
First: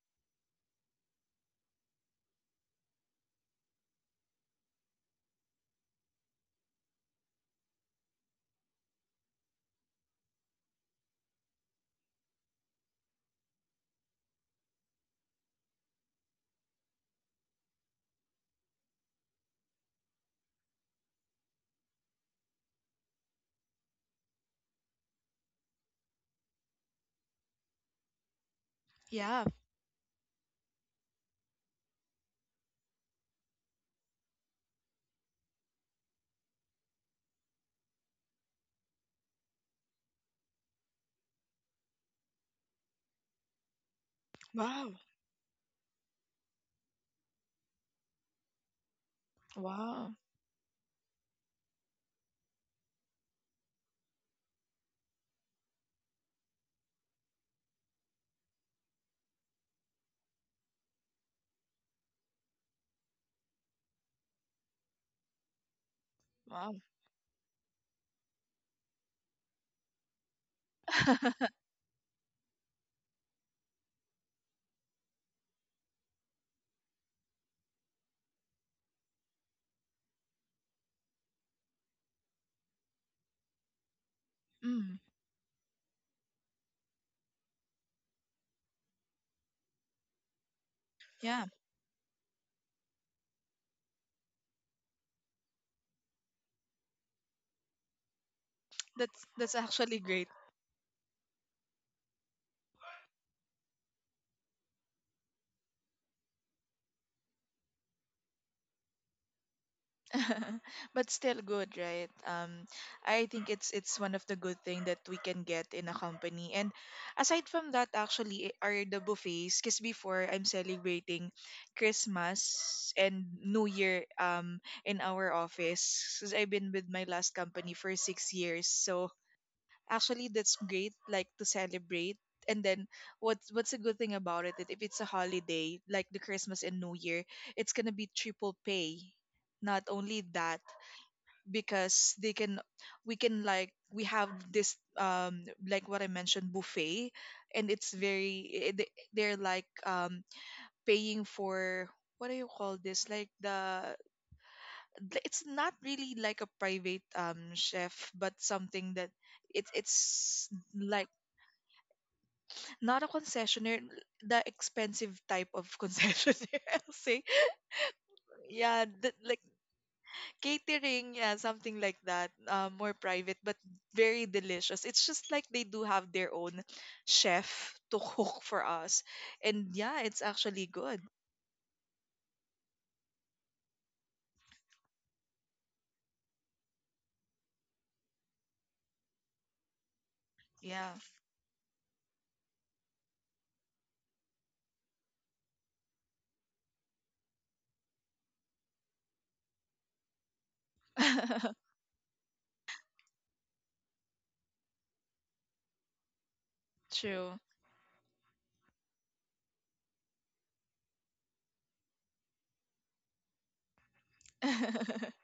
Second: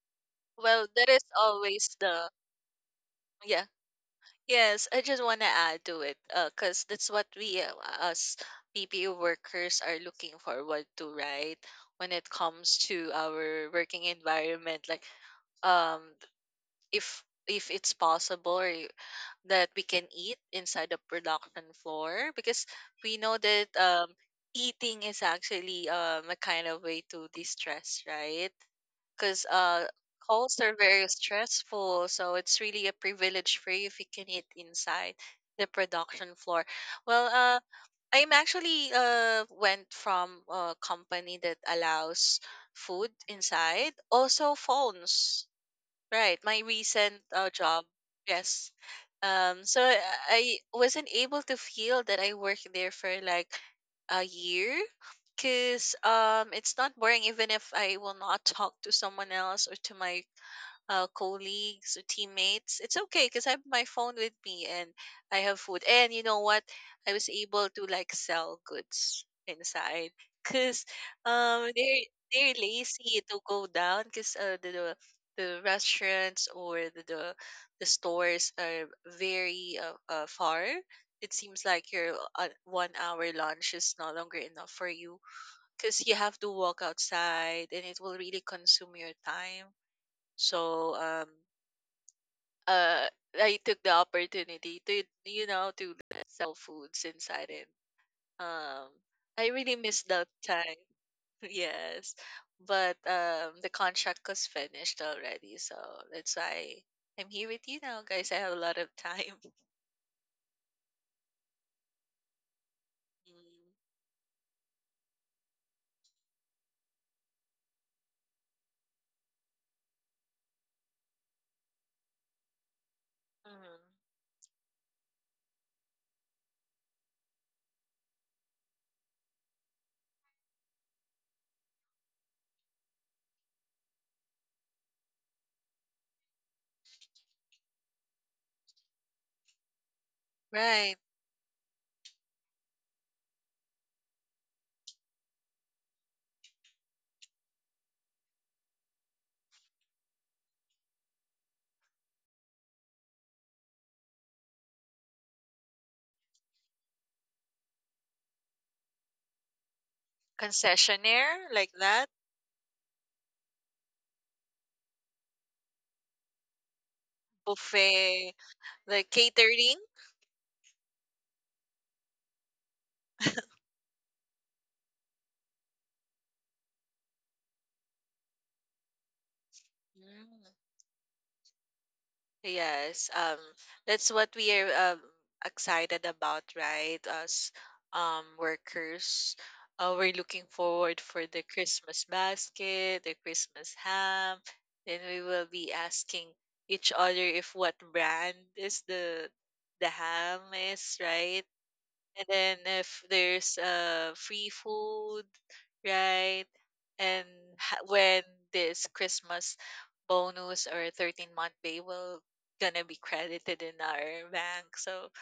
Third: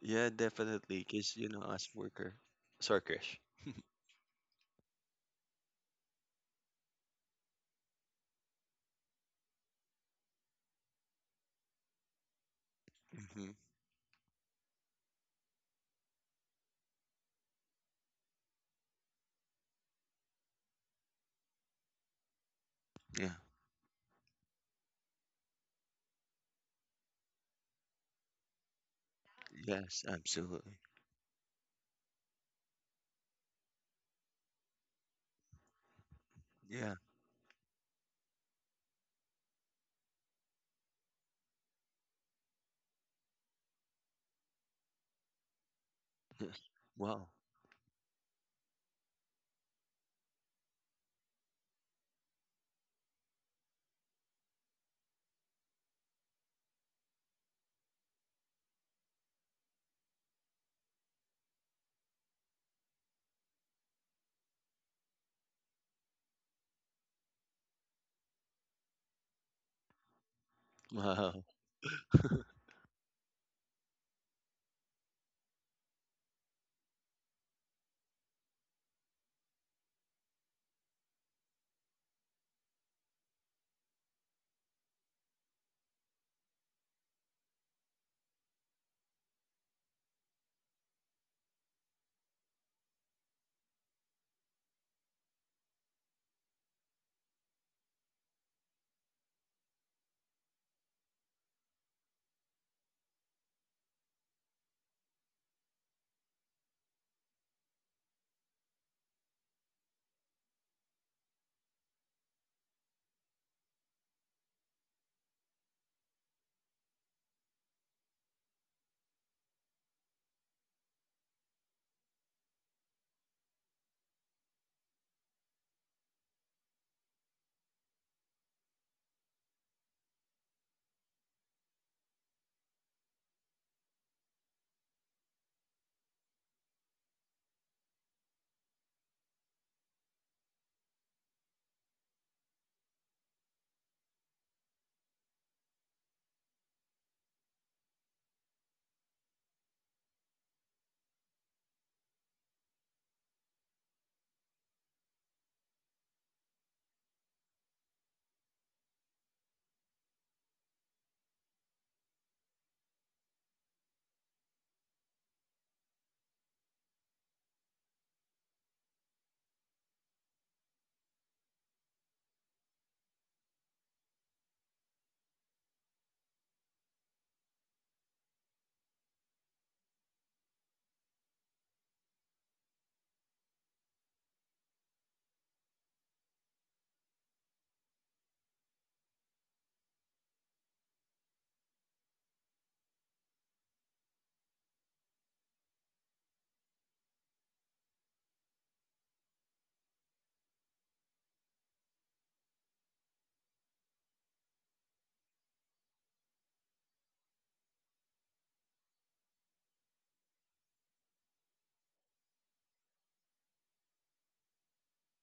B: yeah,
C: Well,
B: definitely.
C: there is
B: Because, you know,
C: always
B: us
C: the
B: worker. Sorry, Krish.
C: yeah. Yes, I just want to add to it, cuz that's what we, as PPO workers are looking forward to, right? When it comes to
B: Hmm.
C: our working environment, like um if it's possible or that we can eat inside the production floor, because we
B: Yeah,
C: know that eating is actually a kind of way to distress, right?
A: Yeah.
C: Because
B: yes,
C: calls are
B: absolutely.
C: very stressful. So it's really a privilege for you if you can eat inside the production floor.
B: Yeah,
C: Well, I'm actually went from a company that allows food inside, also
A: Wow.
C: phones. Right,
B: yes.
C: my recent
B: Wow.
C: job. Yes. So
A: Wow.
C: I wasn't able to feel that I worked there for like a year because it's not boring even if I will not talk to someone else or to my colleagues or teammates. It's okay because I have my phone with me and I have food. And you know what?
A: Wow.
C: I was able to like sell goods inside because
B: Wow.
C: um, they're, they're lazy to go down because the restaurants or the stores are very far. It seems like your 1 hour lunch is no longer enough for
A: Mm,
C: you because you have to walk outside and it will really consume your time, so
A: yeah.
C: uh I took the opportunity to, you know, to sell foods inside it. um,
A: That's
C: I
A: that's
C: really
A: actually
C: miss
A: great.
C: that time. Yes. But the contract was finished already, so that's why I'm here with you now, guys. I have a lot of time.
A: But still good, right? I think it's one of the good thing that we can get in a company, and aside from that, actually, are the buffets, because before, I'm celebrating Christmas and New
C: Mm-hmm.
A: Year, in our office, because 'cause I've been with my last company for 6 years. So actually, that's great, like, to celebrate. And then, what's a good thing about it, that if it's a holiday like the Christmas and New Year, it's gonna be triple pay. Not only that,
C: Right.
A: because they can we can, like, we have this, like what I mentioned, buffet, and it's very, they're like, paying for, what do you call this, like, it's not really like a private, chef, but something that, it's like.
C: Concessionaire like that,
A: Not a concessionaire, the expensive type of concessionaire, I'll say.
C: buffet,
A: Yeah,
C: like
A: like,
C: catering.
A: catering, yeah, something like that. More private, but very delicious. It's just like they do have their own chef to cook for us. And yeah, it's actually good.
C: Yes, that's what we are excited about, right? As workers, we're looking
A: Yeah.
C: forward for the Christmas basket, the Christmas ham. Then we will be asking each other if what brand is the ham is, right? And then if there's free food, right? And
A: True.
C: ha- when this Christmas bonus or 13th month pay will gonna be credited in our bank. So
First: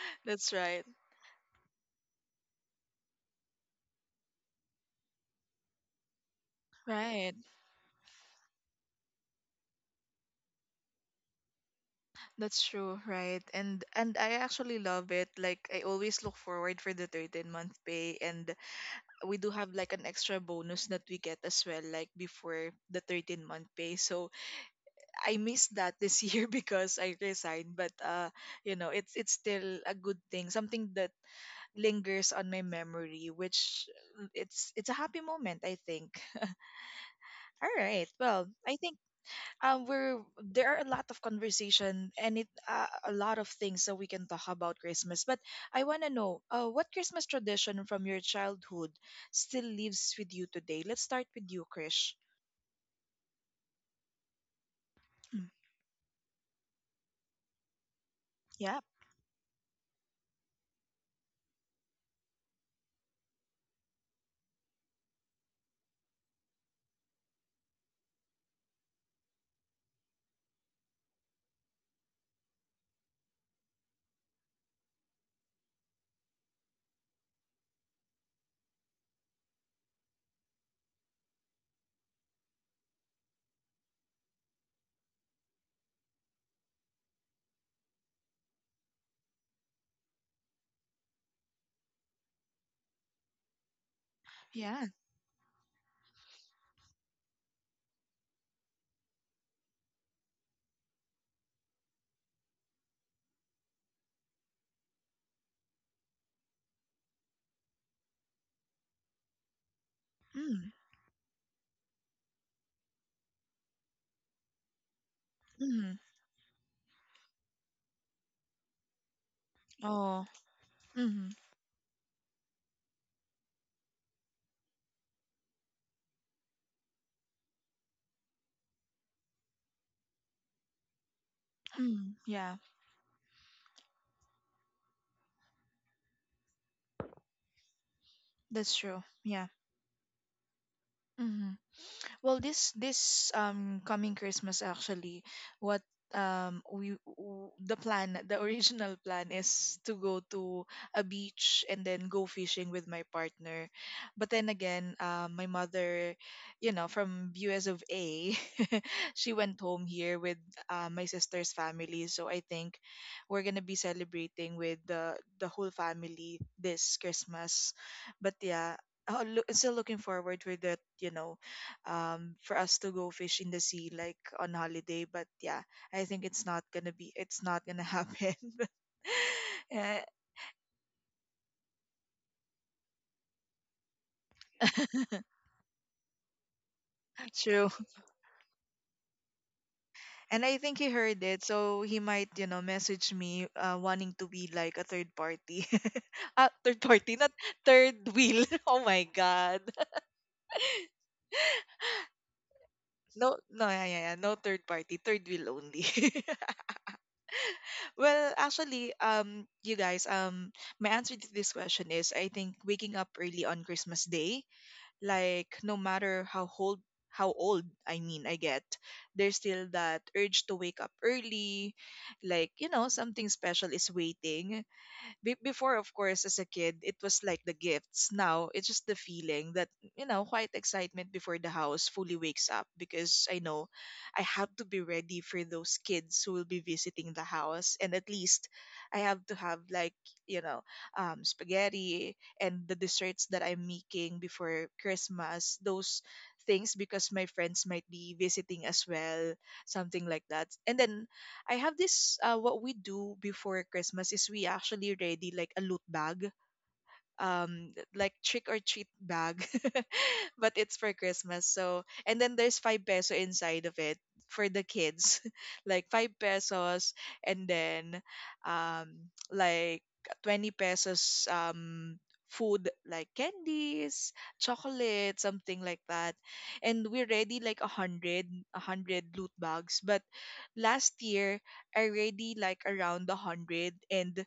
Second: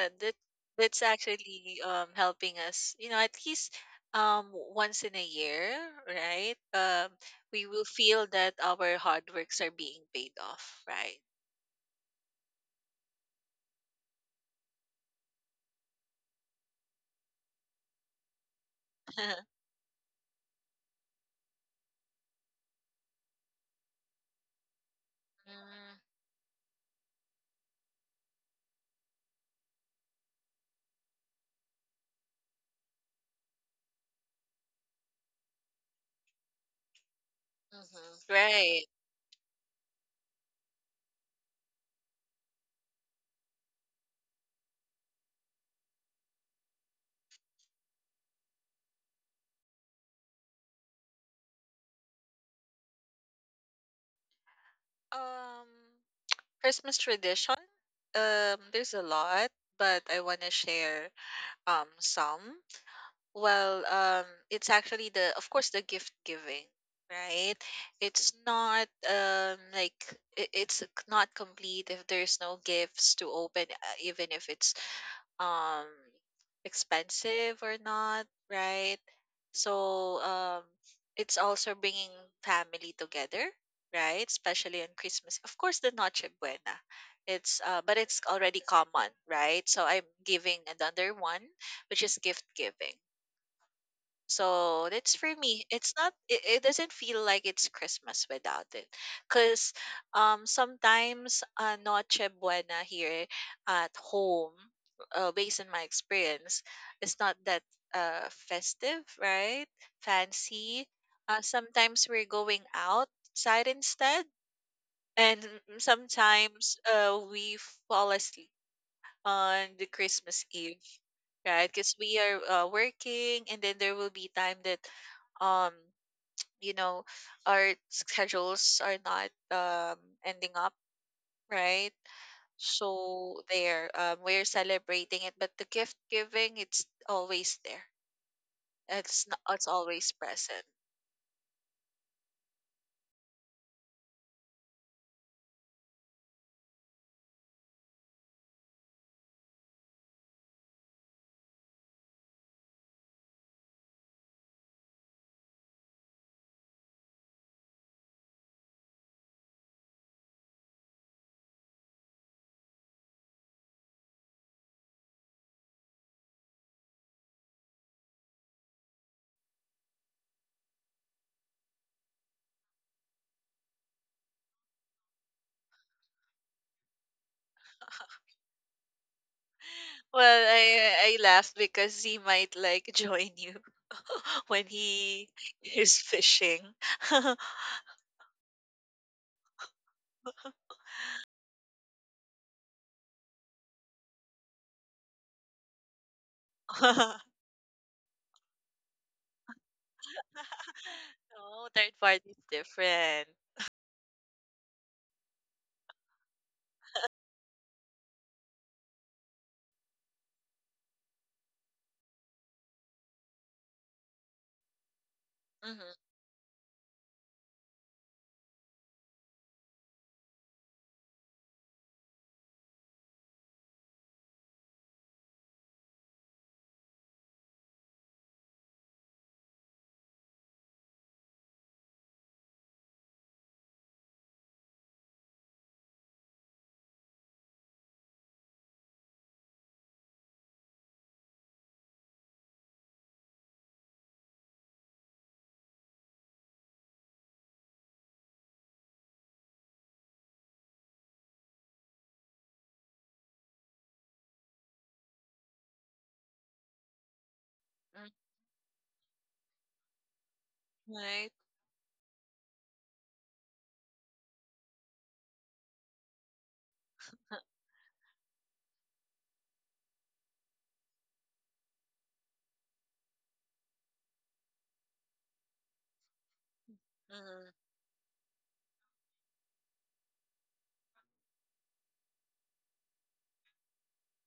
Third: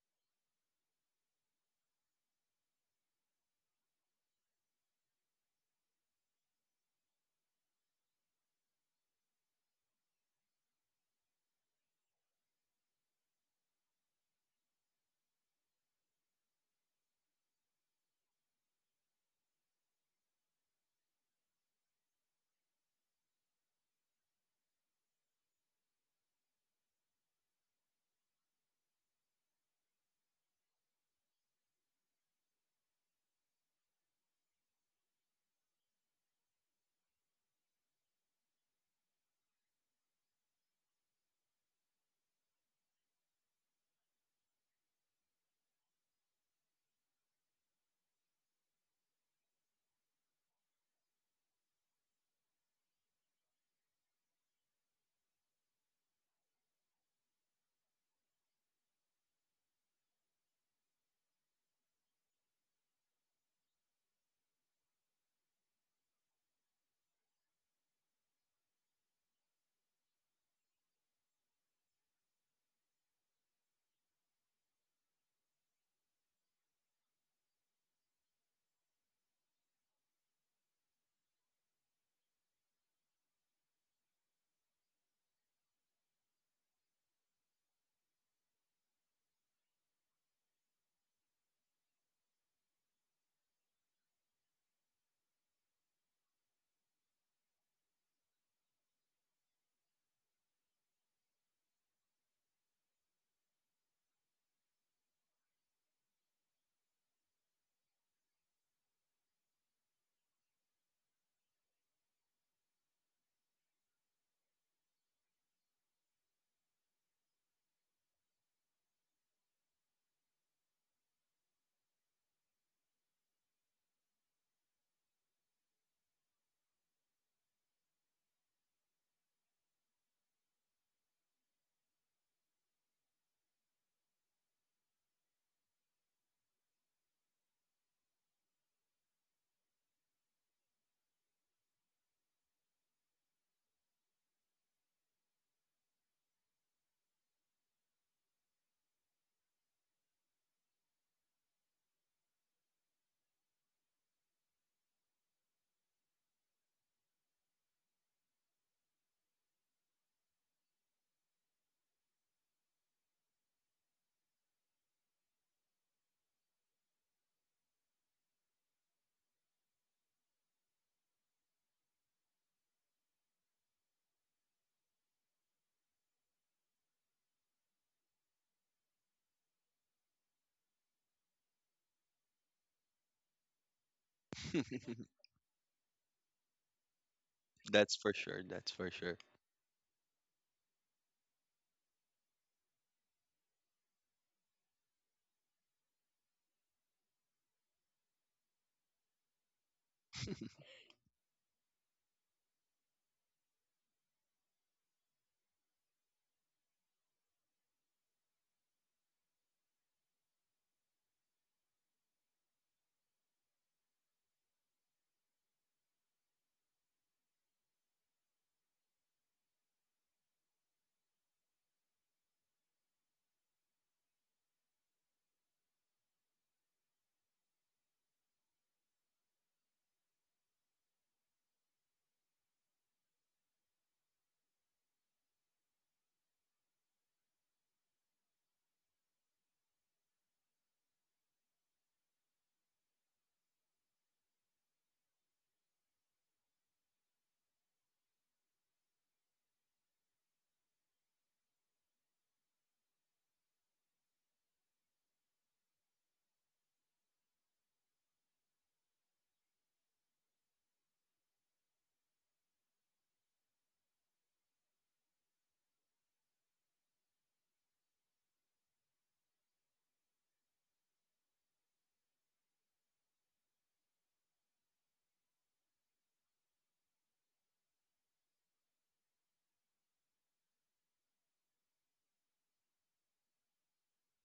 C: that
A: That's right.
C: that's actually helping us, you know, at least once in a year, right?
A: Right.
C: We will feel that our hard works are being paid off, right?
A: That's true, right? And I actually love it. Like, I always look forward for the 13-month pay, and we
C: Mm-hmm.
A: do have like an extra bonus that we get as well, like before the 13-month pay. So I missed that this year because I resigned, but it's still a good thing, something that lingers on my memory, which, it's a happy moment, I think. All right. Well, I
C: Right.
A: think, we're there are a lot of conversation, and it a lot of things that we can talk about Christmas. But I want to know, what Christmas tradition from your childhood still lives with you today? Let's start with you, Krish. Mm.
C: Um Christmas tradition?
A: Yeah.
C: There's a lot, but I want to share some. Well, it's actually of course, the gift giving, right? It's not it's not complete if there's no gifts to open, even if it's um expensive or not, right? So it's also bringing family together, right? Especially on Christmas. Of course, the Noche Buena. It's but it's already common, right? So I'm giving another one, which is gift giving. So
A: Yeah.
C: that's for me. It's not. It doesn't feel like it's Christmas without it, because sometimes Noche Buena here at home, based on my experience, is not that festive, right?
A: Mm.
C: Fancy. Sometimes we're going outside instead, and
A: Mm-hmm.
C: sometimes we fall asleep on the
A: Oh.
C: Christmas Eve,
A: Mm-hmm.
C: right? Because we are working, and then there will be time that, um, you know, our schedules are not ending up, right?
A: Mm. Yeah,
C: So there, we're celebrating it, but the gift giving, it's always there.
A: that's true,
C: It's not,
A: yeah.
C: it's always present.
A: Mm-hmm. Well, this coming Christmas actually, what the plan, the original plan, is to go to a beach and then go fishing with my partner. But then again, my mother, from US of A, she went home here with, my sister's family. So I think we're gonna be celebrating with the whole family this Christmas. But yeah, still looking forward with that, for us to go fish in the sea, like on holiday, but yeah, I think it's not gonna be, it's not gonna happen, but yeah.
C: Well, I laughed because he might like join you when he is fishing.
A: True.
B: That's for sure. That's for sure.
A: And I think he heard it, so he might, message me, wanting to be like a third party. Ah, third
C: No,
A: party, not third wheel. Oh my god.
C: third party is different.
A: No, no, yeah, yeah, yeah. No, third party, third wheel only. Well actually, you guys, my answer to this question is, I think, waking up early on Christmas day. Like, no
C: Mhm,
A: matter how old, I mean, I get, there's still that urge to wake up early. Like, something special is waiting. Before, of course, as a kid, it was like the gifts. Now it's just the feeling that, quiet excitement before the house fully wakes up, because I know I have to be ready for those kids who will be visiting the house, and at least I have to have like, you know spaghetti and the desserts that I'm making before Christmas, those things, because my friends might be visiting as well, something like that. And then, I have this what we do before Christmas is, we actually ready like a loot bag,
C: mm,
A: like trick or treat bag, but it's for
C: right.
A: Christmas. So, and then there's 5 peso inside of it for the kids, like 5 pesos.
C: Uh,
A: And then, um like, 20 pesos, food, like candies, chocolate, something like that. And we ready
C: mhm,
A: like a hundred loot bags. But last year, I already like around 100, and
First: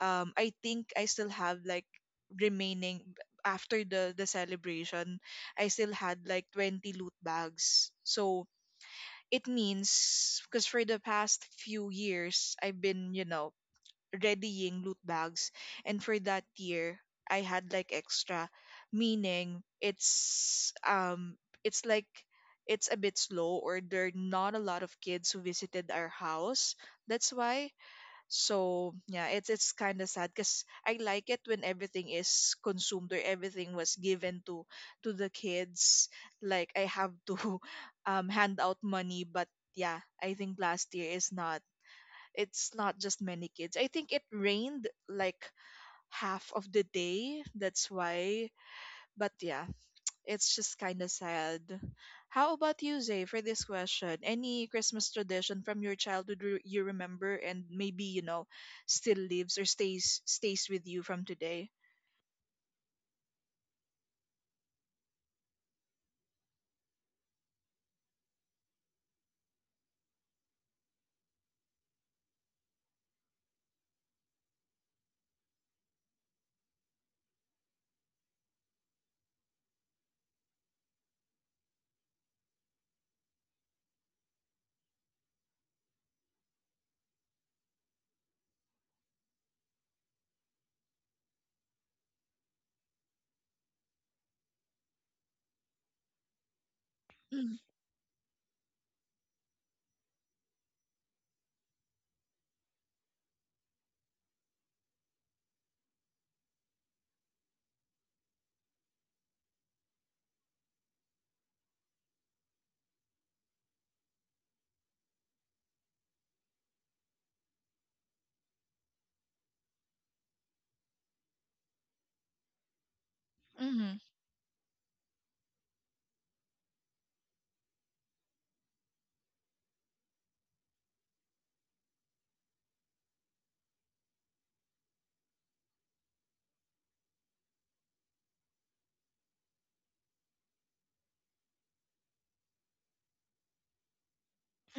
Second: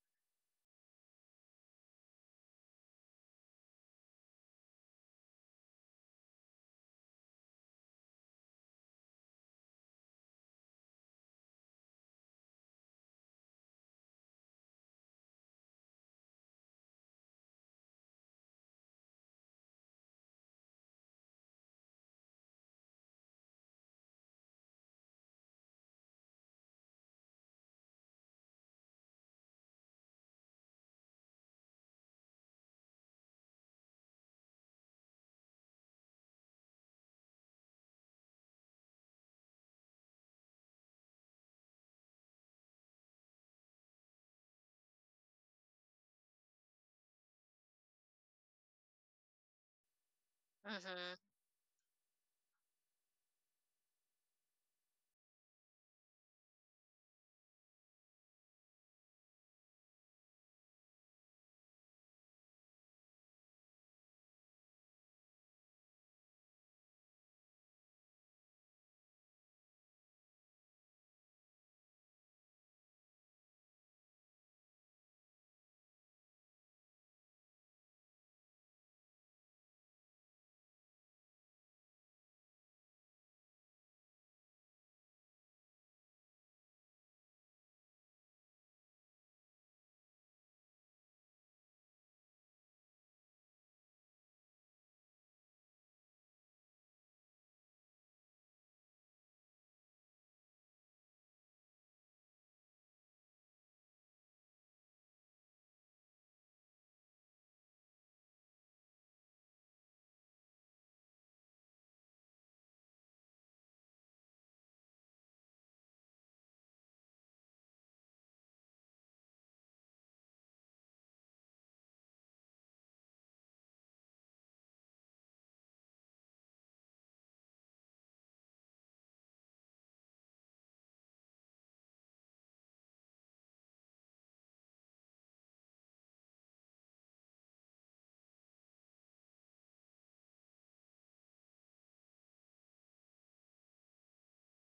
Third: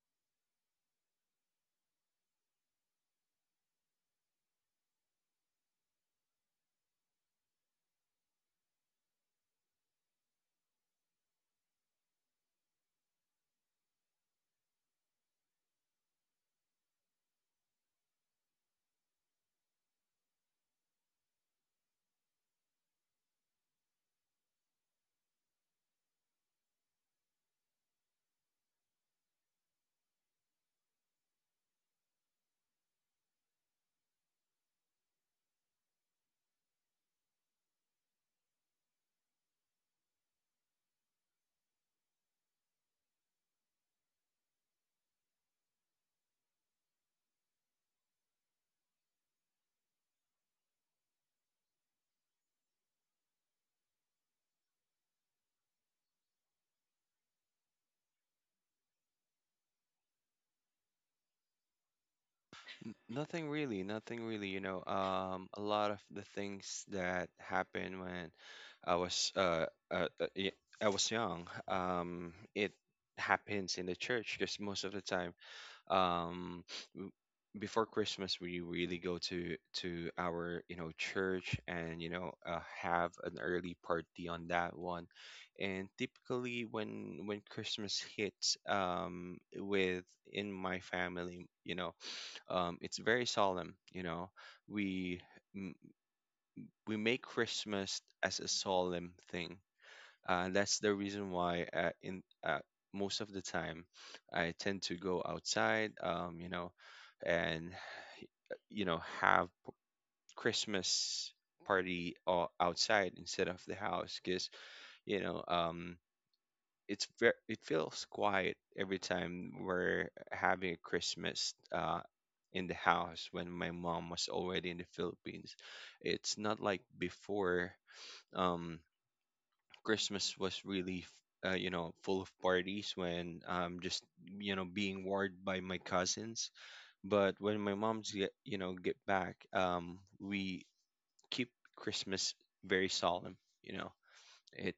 A: I think I still have like remaining after the celebration. I still had like 20 loot bags. So it means, because for the past few years, I've been, readying loot bags, and for that year, I had like extra, meaning, it's like, it's a bit slow, or there are not a lot of kids who visited our house. That's why. So yeah, it's kind of sad, because I like it when everything is consumed, or everything was given to the kids. Like, I have to hand out money, but yeah, I think last year is not. It's not just many kids. I think it rained like half of the day. That's why. But yeah, it's just kind of
C: mhm,
A: sad. How about you, Zay, for this question? Any Christmas tradition from your childhood, you remember, and maybe, still lives or stays with you from today?
B: Nothing really. Nothing really. You know, a lot of the things that happened when I was uh, uh, uh y- I was young. It happens in the church because most of the time, um w- before Christmas we really go to our, you know, church, and you know have an early party on that one. And typically when Christmas hits with in my family, you know, it's very solemn, you know, we m- we make
A: Mm.
B: Christmas as a solemn thing. That's the reason why in most of the time I tend to go outside, you know, and you know have Christmas party outside instead of the house because you know um, it's very it feels quiet every time we're having a Christmas, in the house when my
A: Hmm.
B: mom was already in the Philippines. It's not like before. Um, Christmas was really, you know, full of parties when I'm just, you know, being warned by my cousins. But when my mom's get, you know, get back, we keep Christmas very solemn. You know,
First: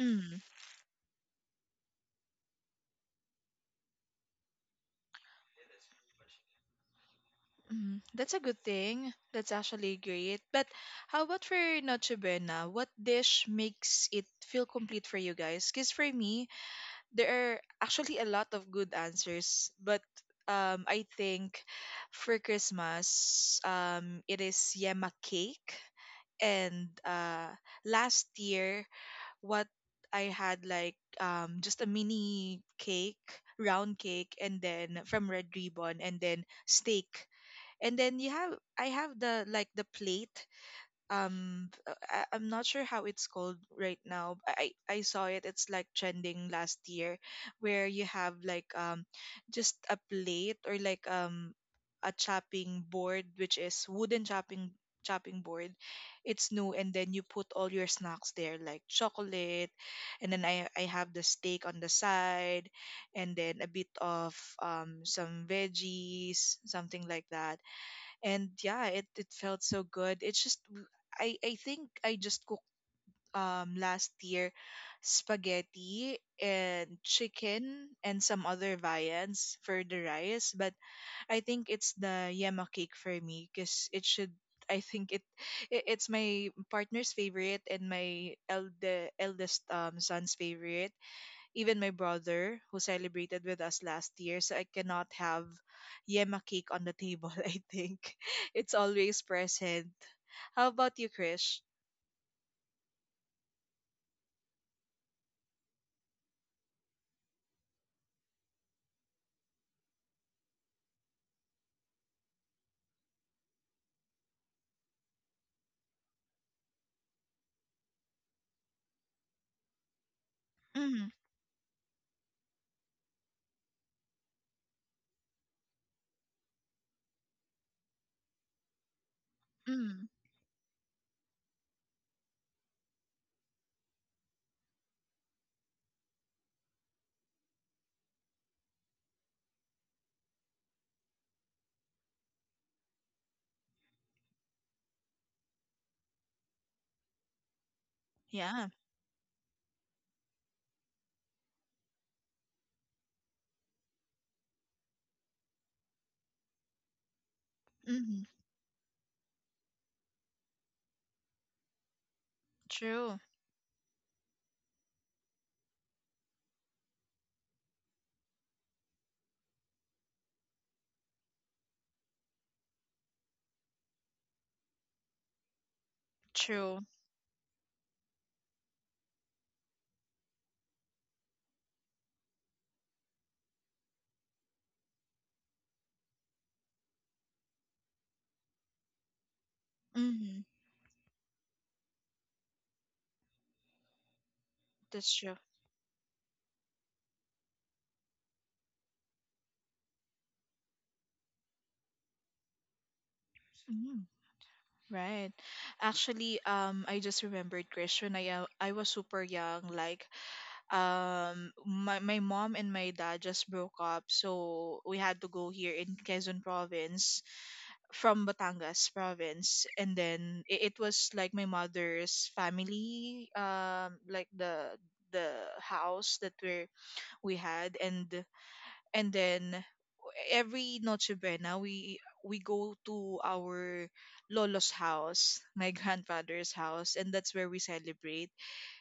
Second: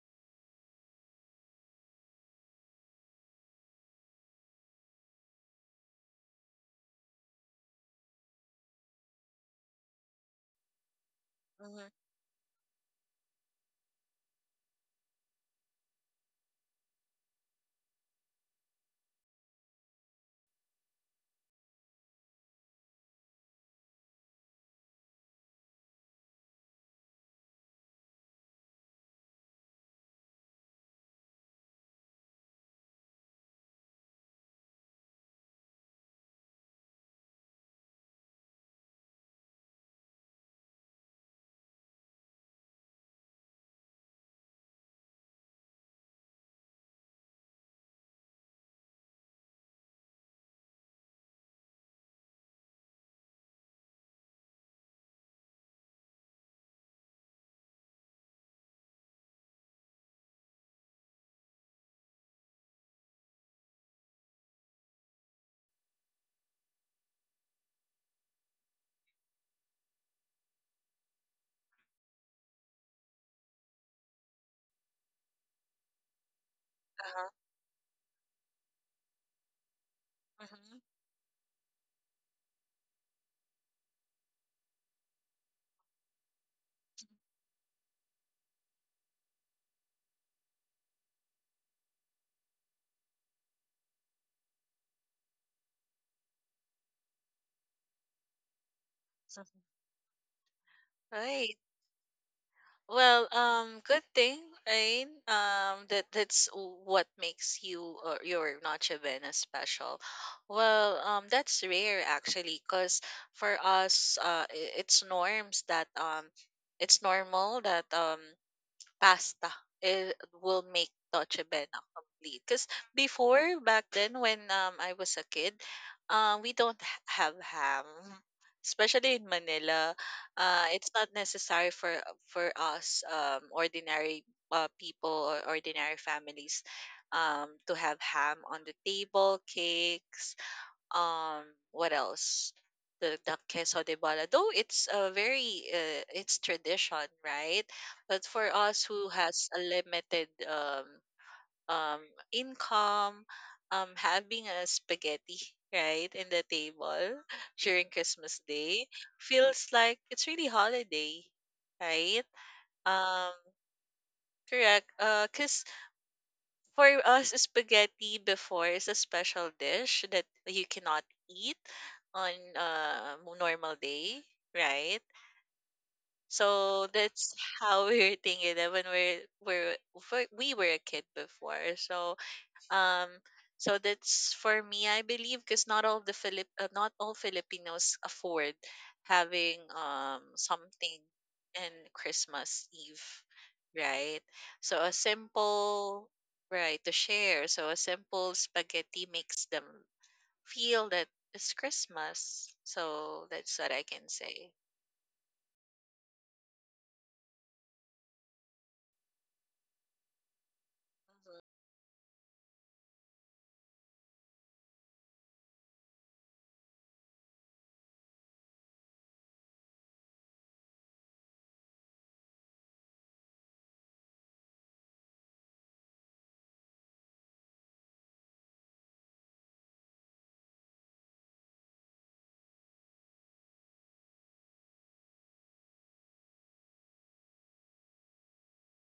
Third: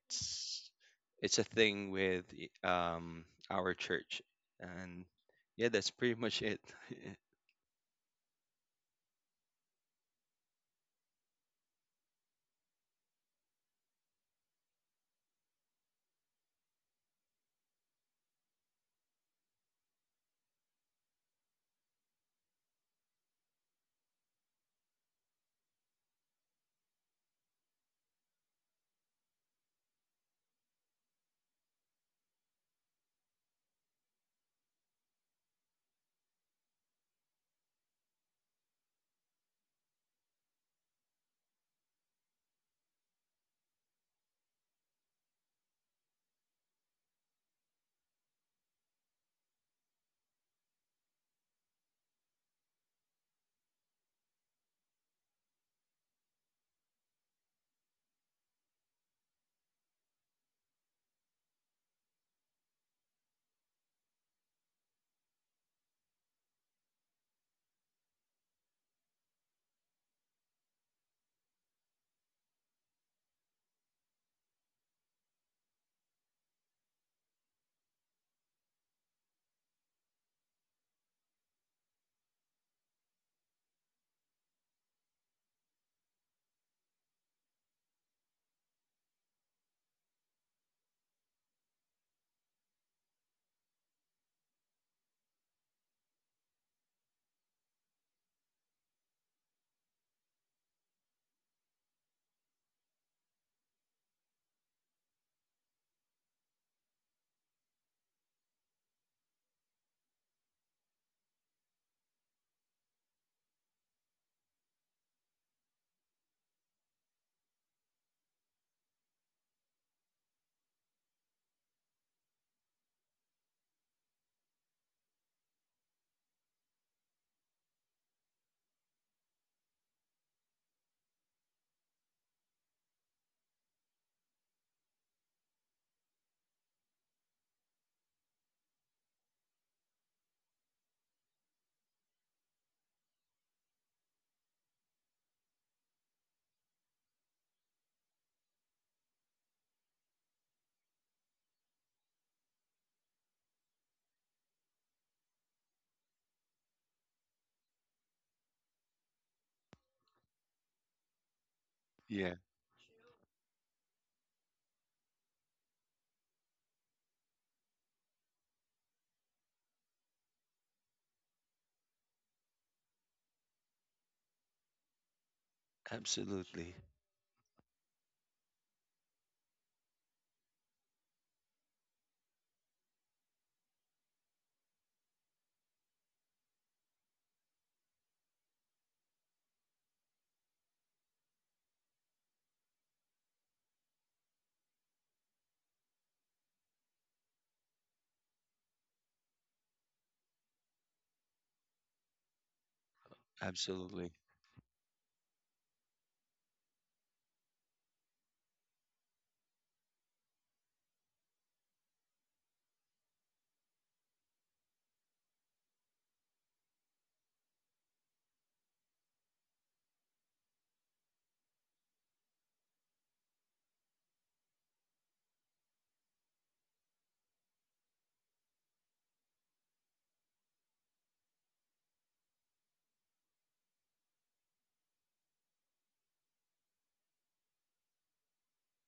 A: Mm.
B: it's a thing with our church, and yeah, that's pretty much it.
A: Mm, that's a good thing. That's actually great. But how about for
C: mhm,
A: Noche Buena? What dish makes it feel complete for you guys? Because for me, there are actually a lot of good answers, but I think for Christmas, it is yema cake. And last year, what I had like, just a mini cake, round cake, and then from Red Ribbon, and then steak. And then you have I have the plate. I'm not sure how it's called right now. I saw it. It's like trending last year, where you have just a plate, or like, a chopping board, which is wooden chopping board. It's new, and then you put all your snacks there, like chocolate. And then I have the steak on the side. And then a bit of some veggies, something like that. And yeah, it felt so good. I think I just cooked last year spaghetti and
C: uh-huh,
A: chicken and some other viands for the rice. But
C: mhm,
A: I think it's the yema cake for me, because it should I think it, it it's my partner's favorite and my eldest son's favorite. Even my brother, who celebrated with us last year, so I cannot have yema cake on the table. I think it's always
C: mhm.
A: present. How about you,
C: Right.
A: Krish?
C: Well, good thing, right? That that's what makes you or your Noche Buena special. Well, that's rare actually, cause for us, it's norms that it's normal that pasta, it will make
A: Mm.
C: Dolce Bena complete. Because before, back then, when I was a kid, we don't have ham. Especially in Manila,
A: Mm.
C: it's not necessary for us ordinary people or ordinary families to have ham on the table, cakes, um what else, the queso de bola, though it's a very it's tradition, right? But for
A: Yeah.
C: us who has a limited um income, having a spaghetti, right, in the table during
A: Mm.
C: christmas day feels like it's really holiday, right?
B: Yeah,
A: True,
C: um Correct. 'Cause for us, spaghetti before is a special dish that you cannot eat on a normal day, right?
B: absolutely,
A: true.
C: So that's how we were thinking that when we were a kid before. So um, so that's for me, I believe, because not all the not all Filipinos afford having
A: Mm.
C: something in Christmas Eve, right? So a
A: That's true.
C: simple right to share. So a simple spaghetti makes them feel that it's Christmas. So that's what I
A: Mm.
B: absolutely.
C: can say.
A: Right. Actually, I just remembered, Krish, when I was super young, like
C: Mhm.
A: my, mom and my dad just broke up. So we had to go here in Quezon province from Batangas province. And then it was like my mother's family, like the house that we had. And then every Noche Buena, we go to our lolo's house. My grandfather's house, and that's where we celebrate.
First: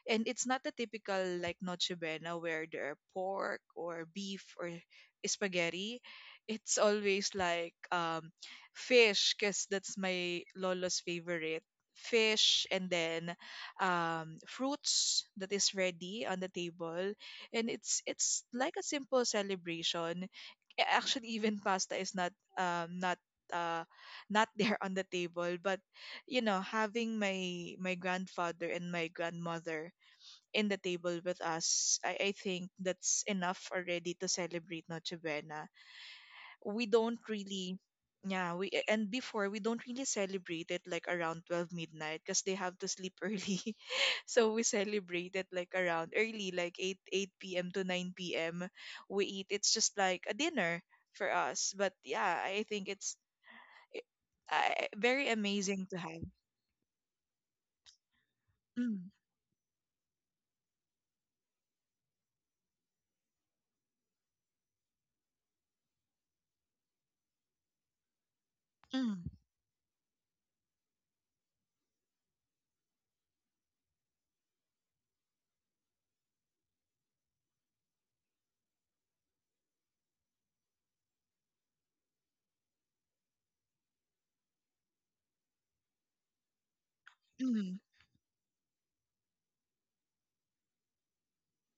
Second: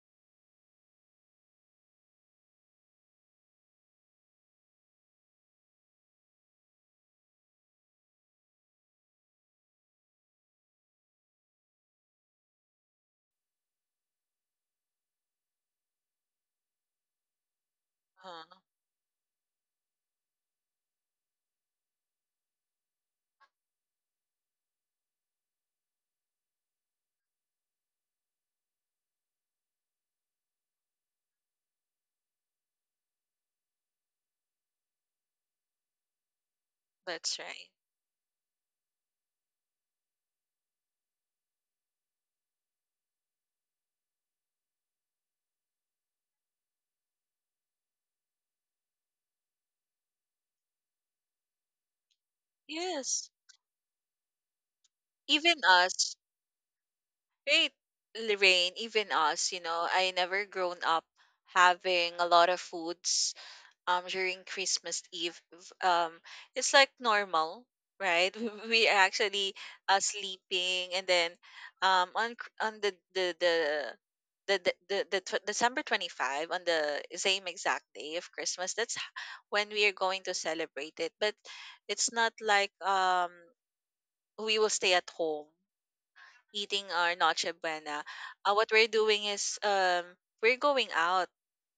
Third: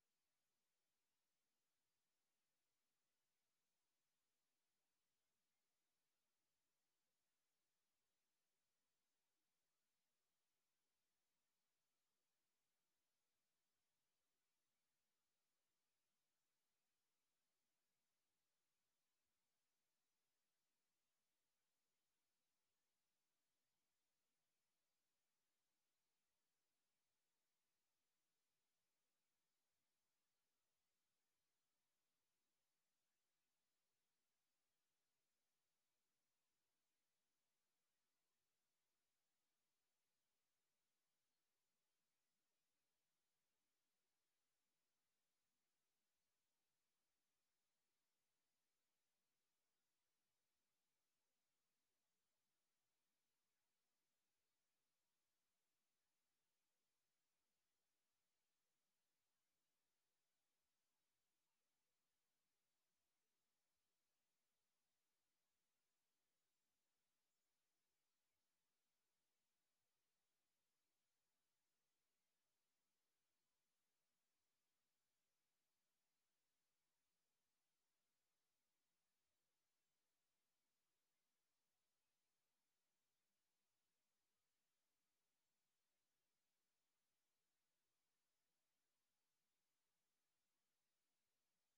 A: And it's not the typical, like, Noche Buena where there are pork or beef or spaghetti. It's always like, fish, because that's my lolo's favorite. Fish. And then fruits that is ready on the table. And it's
C: Uh,
A: like a simple celebration. Actually, even pasta is uh not there on the table. But, having my grandfather and my grandmother in the table with us, I think that's enough already to celebrate Noche Buena. We don't
C: that's right.
A: really. Yeah. we and Before, we don't really celebrate it like around 12 midnight, because they have to sleep early. So we celebrate it like around early, like 8 p.m. to 9 p.m. We eat. It's just like a dinner for us. But yeah, I think it's
C: Yes,
A: very
C: even
A: amazing to
C: us.
A: have.
C: Great, Lorraine. Even
A: Mm.
C: us, you know, I never grown up having a lot of foods during Christmas Eve. Um, it's like normal, right? We are
A: Mm.
C: actually sleeping, and then on Cr- on the tw- December 25, on the same exact day of Christmas, that's when we are going to celebrate it, but it's not like we will stay at home eating our Noche
A: Mm.
C: Buena. What we're doing is, we're going out.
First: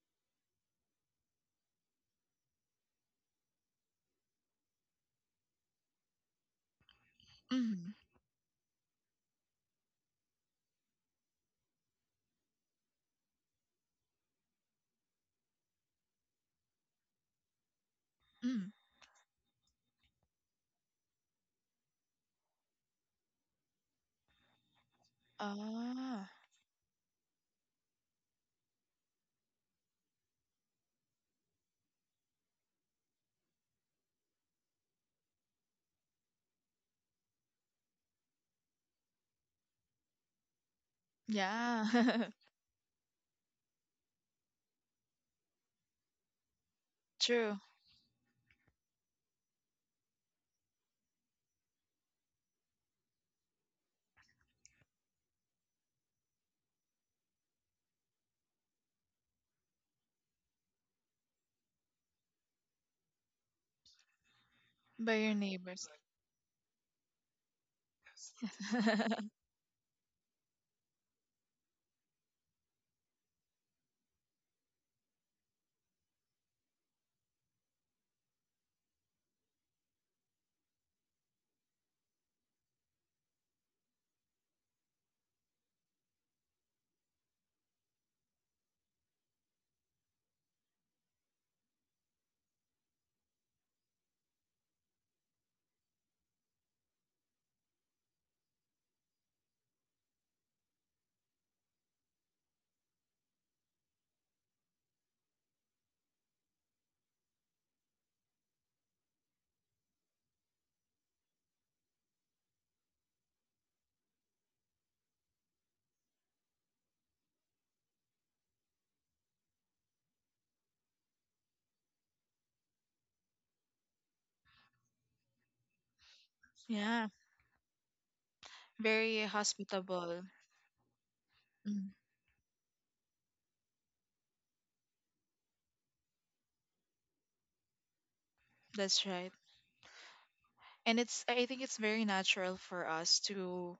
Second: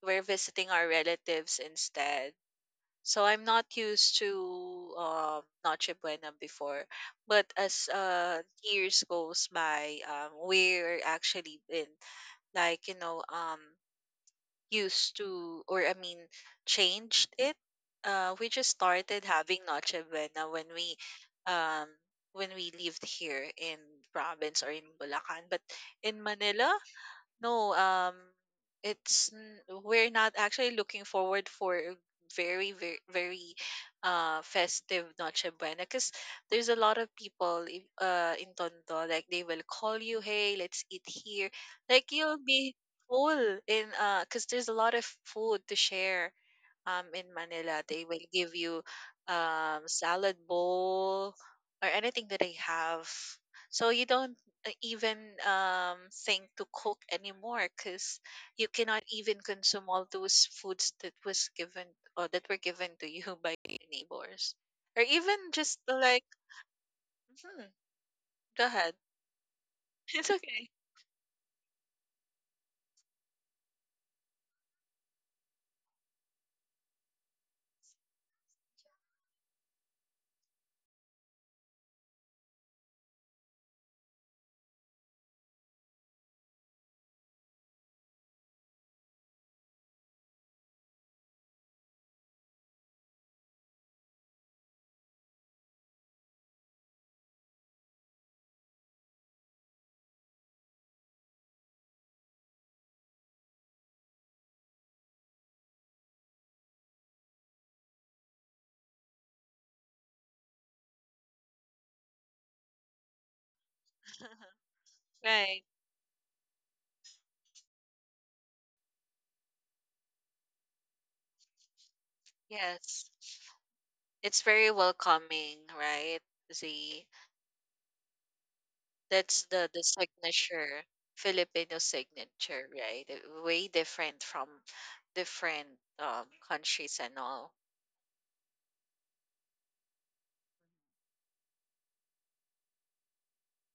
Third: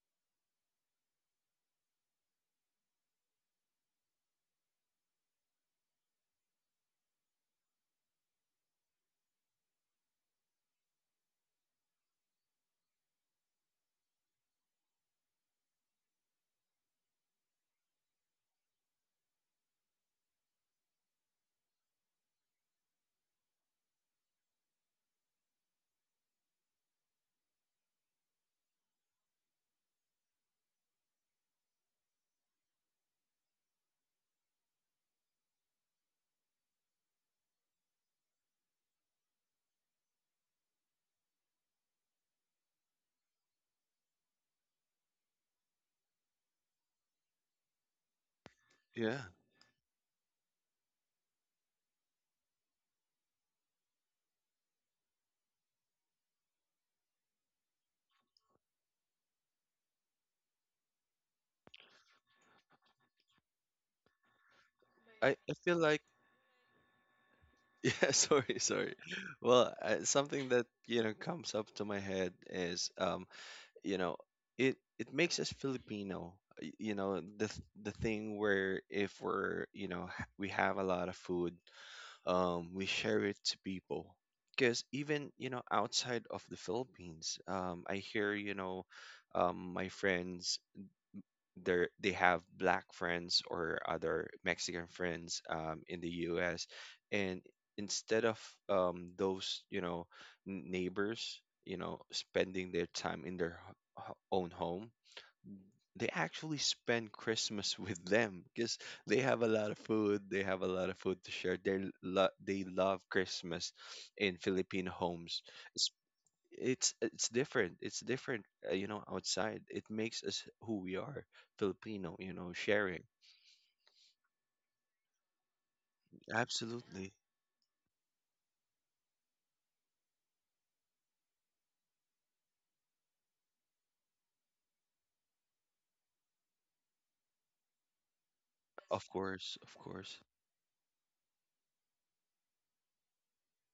C: We're visiting our relatives instead. So I'm not used to Noche Buena before, but as
A: Mm.
C: years goes by, we're actually been like, you know, used to, or I mean, changed it. We
A: Mm.
C: just started having Noche Buena um when we lived here in province or in Bulacan. But in
A: Ah,
C: Manila, no, we're not actually looking forward for a very, very, very festive Noche Buena because there's a lot of people in Tondo, like they will call you, hey, let's eat here. Like
A: yeah.
C: you'll be full in because there's a lot of food to share. In
A: True.
C: Manila, they will give you
B: Yeah,
C: salad bowl or anything that they have. So you don't even um, think to cook anymore because you cannot even consume all those foods that was given or that were given to you by your neighbors, or
A: By your
C: even
B: I feel
C: just
A: neighbors.
B: like.
C: like, hmm,
B: Yeah, sorry,
C: go
B: sorry.
C: ahead, it's
B: Something that
C: okay,
B: you know comes up to my head is, you know, it makes us Filipino. You know, the the thing where if we're, you know, we have a lot of food, we share it to people. Because even you know outside of the Philippines, I hear you know, my friends, they have black friends or other Mexican friends in the U.S. And instead of those, you know, neighbors, you know, spending their time in their own home, they actually spend Christmas with them because they have a lot of food, they have a lot of food to share. They they love Christmas in Filipino homes.
C: right?
B: It's different, it's different. You know, outside it makes us who we are: Filipino, you know, sharing.
C: Yes, it's very welcoming, right?
A: Yeah.
C: Z.
B: Absolutely.
A: Very
C: That's the
A: hospitable.
C: signature, Filipino
A: Mm.
C: signature, right? Way different from different countries and all.
A: That's
B: Of
A: right.
B: course, of course.
A: And it's I think it's very natural for us to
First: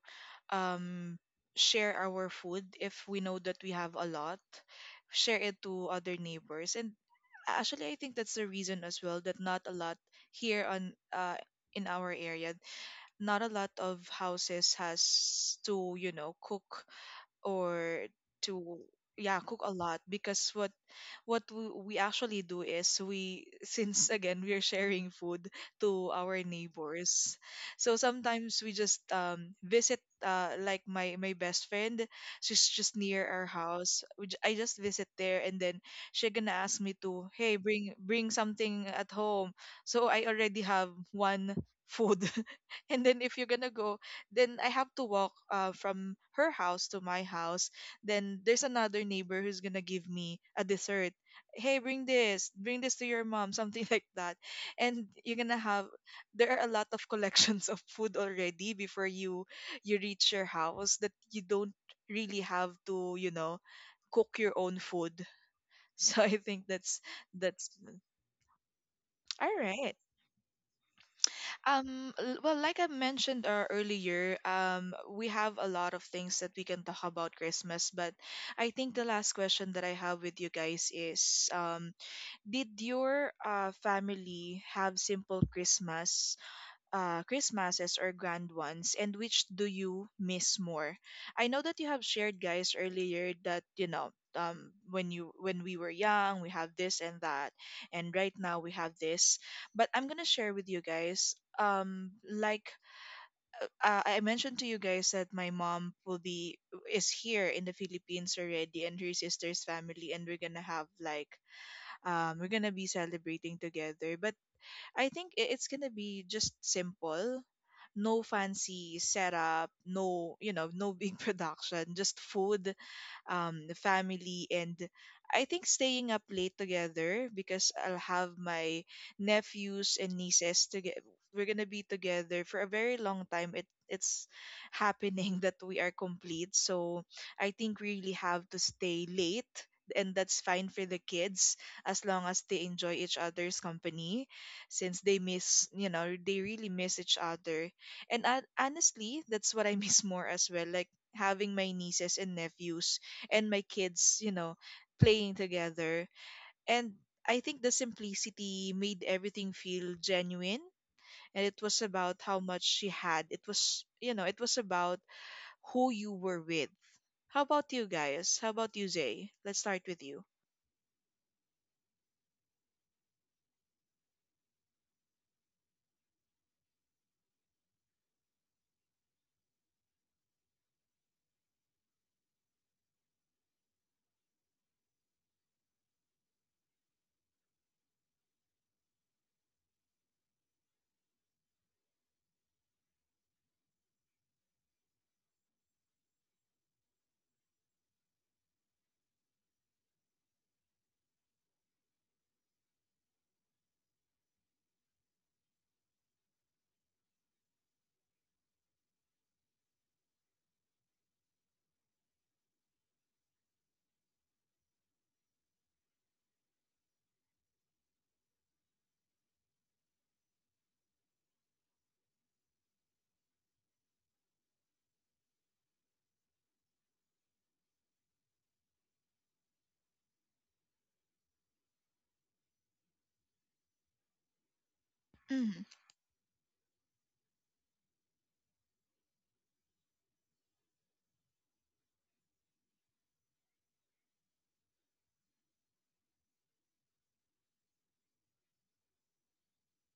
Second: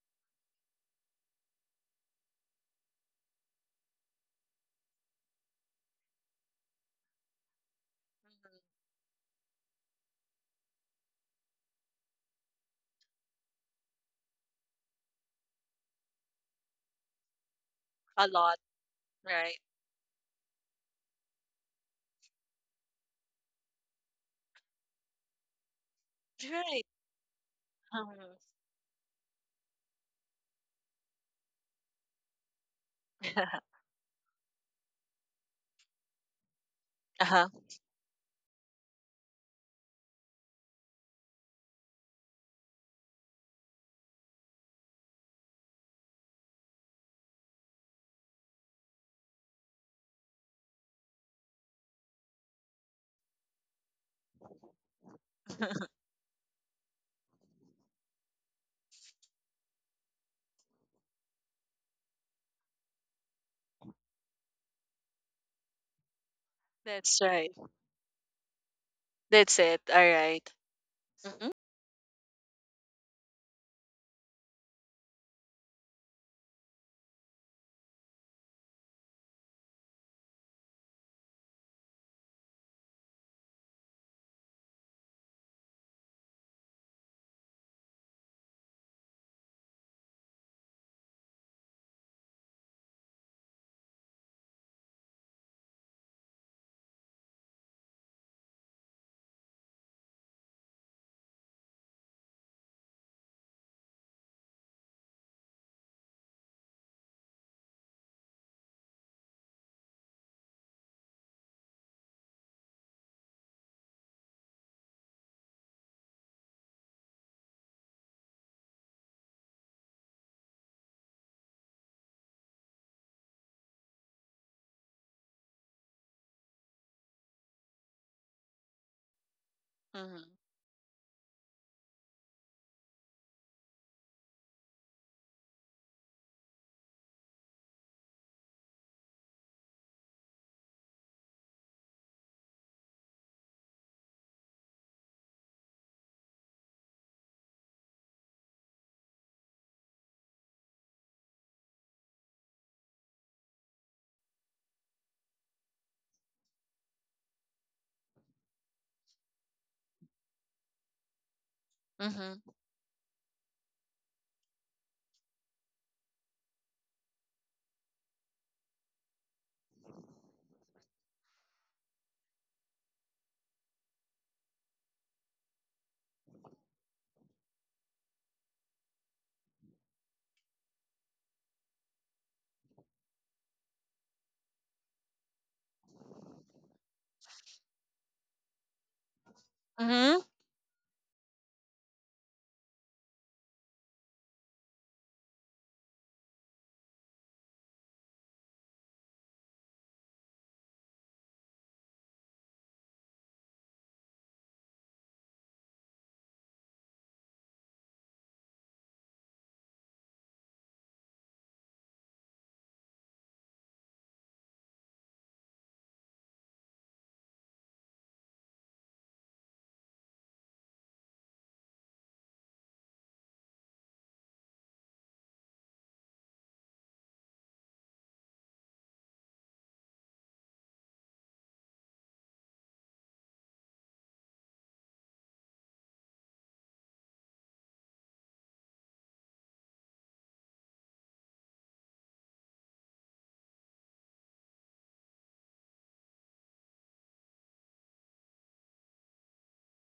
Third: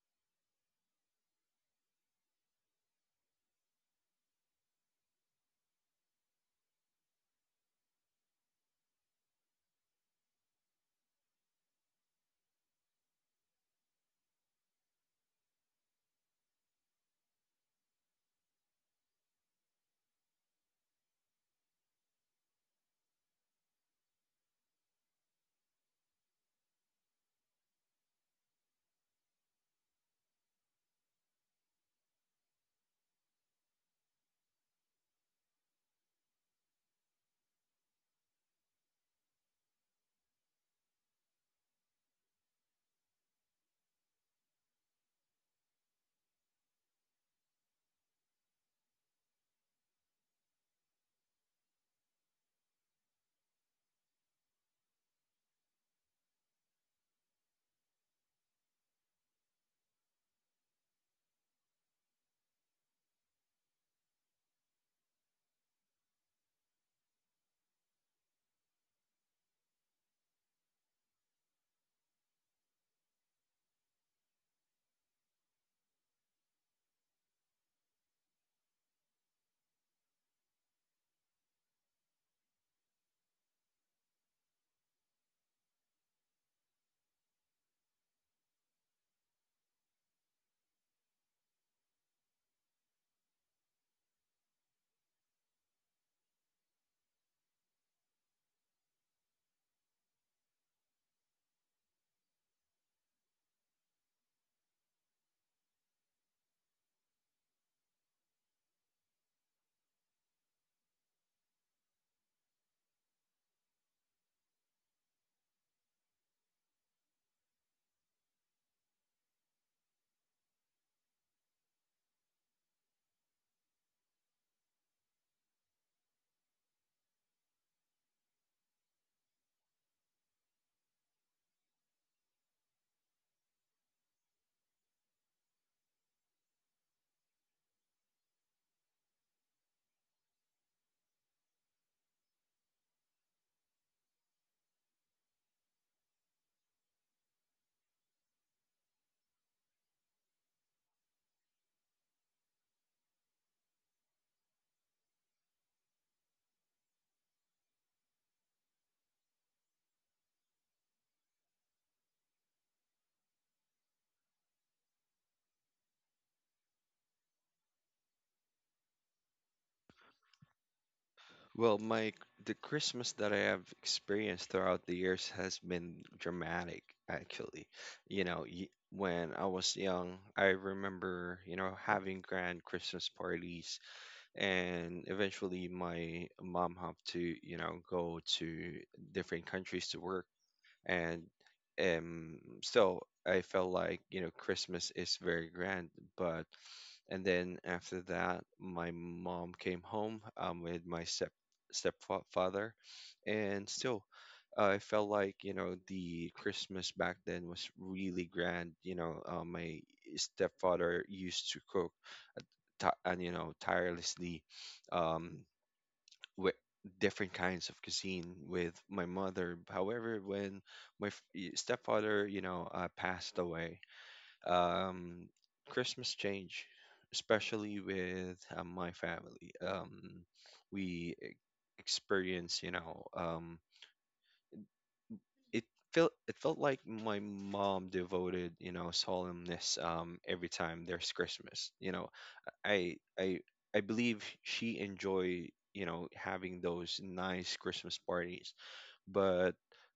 A: um share our food. If we know that we have a lot, share it to other neighbors. And actually, I think that's the
C: Mhm.
A: reason as well that not a lot here on in our area, not a lot of houses has to, cook, or
C: A lot,
A: to, yeah,
C: right?
A: cook a lot. Because we actually do is, we, since again we're sharing food to our
C: Right.
A: neighbors, so
C: Um,
A: sometimes we just visit, like my best friend. She's just near our house. I just visit there, and then she gonna ask me to,
C: uh-huh.
A: hey, bring something at home. So I already have one food. And then if you're gonna go, then I have to walk, from her house to my house. Then there's another neighbor who's gonna give me a dessert. Hey, bring this, to your mom, something like that. And you're gonna have there are a lot of collections of food already before you reach your house, that you don't really have to, cook your own food. So I think that's
C: That's right.
A: that's All
C: That's it.
A: right.
C: All right. Mm-hmm.
A: Well, like I mentioned earlier, we have a lot of things that we can talk about Christmas. But I think the last question that I have with you guys is, did your family have simple Christmases or grand ones, and which do you miss more? I know that you have shared, guys, earlier that, when you when we were young, we have this and that, and right now we have this. But I'm gonna share with you guys. Like, I mentioned to you guys that my mom will be is here in the Philippines already, and her sister's family, and we're gonna be celebrating together. But I think it's gonna be just simple. No fancy setup, no, no big production, just food, the family. And I think staying up late together, because I'll have my nephews and
C: Mm-hmm.
A: nieces together. We're gonna be together for a very long time. It's happening that we are complete. So I think we really have to stay late, and that's fine for the kids, as long as they enjoy each other's company, since they miss, they really miss each other. And honestly, that's what I miss more as well. Like, having my nieces and nephews and my kids, playing together. And I think the simplicity made everything feel genuine. And it was about how
C: Mm-hmm.
A: much she had. It was about who you were with. How about you guys? How about you, Zay? Let's start with you.
B: Well my the Christmas that I have experienced throughout the years has been dramatic, actually. You know, when I was young I remember, you know, having grand Christmas parties, and eventually my mom had to, you know, go to different countries to
C: Mm-hmm.
B: work. And so I felt like, you know, Christmas is very grand. But and then after that my mom came home, with my stepfather, and still I felt like, you know, the Christmas back then was really grand, you know. My stepfather used to cook and you know tirelessly, um with different kinds of cuisine with my mother. However, when my stepfather, you know, passed away, um, Christmas changed, especially with my family. We experienced, you know, it
A: Mm.
B: felt, it felt like my mom devoted, you know, solemnness every time there's Christmas. You know, I I believe she enjoy, you know, having those nice Christmas parties. But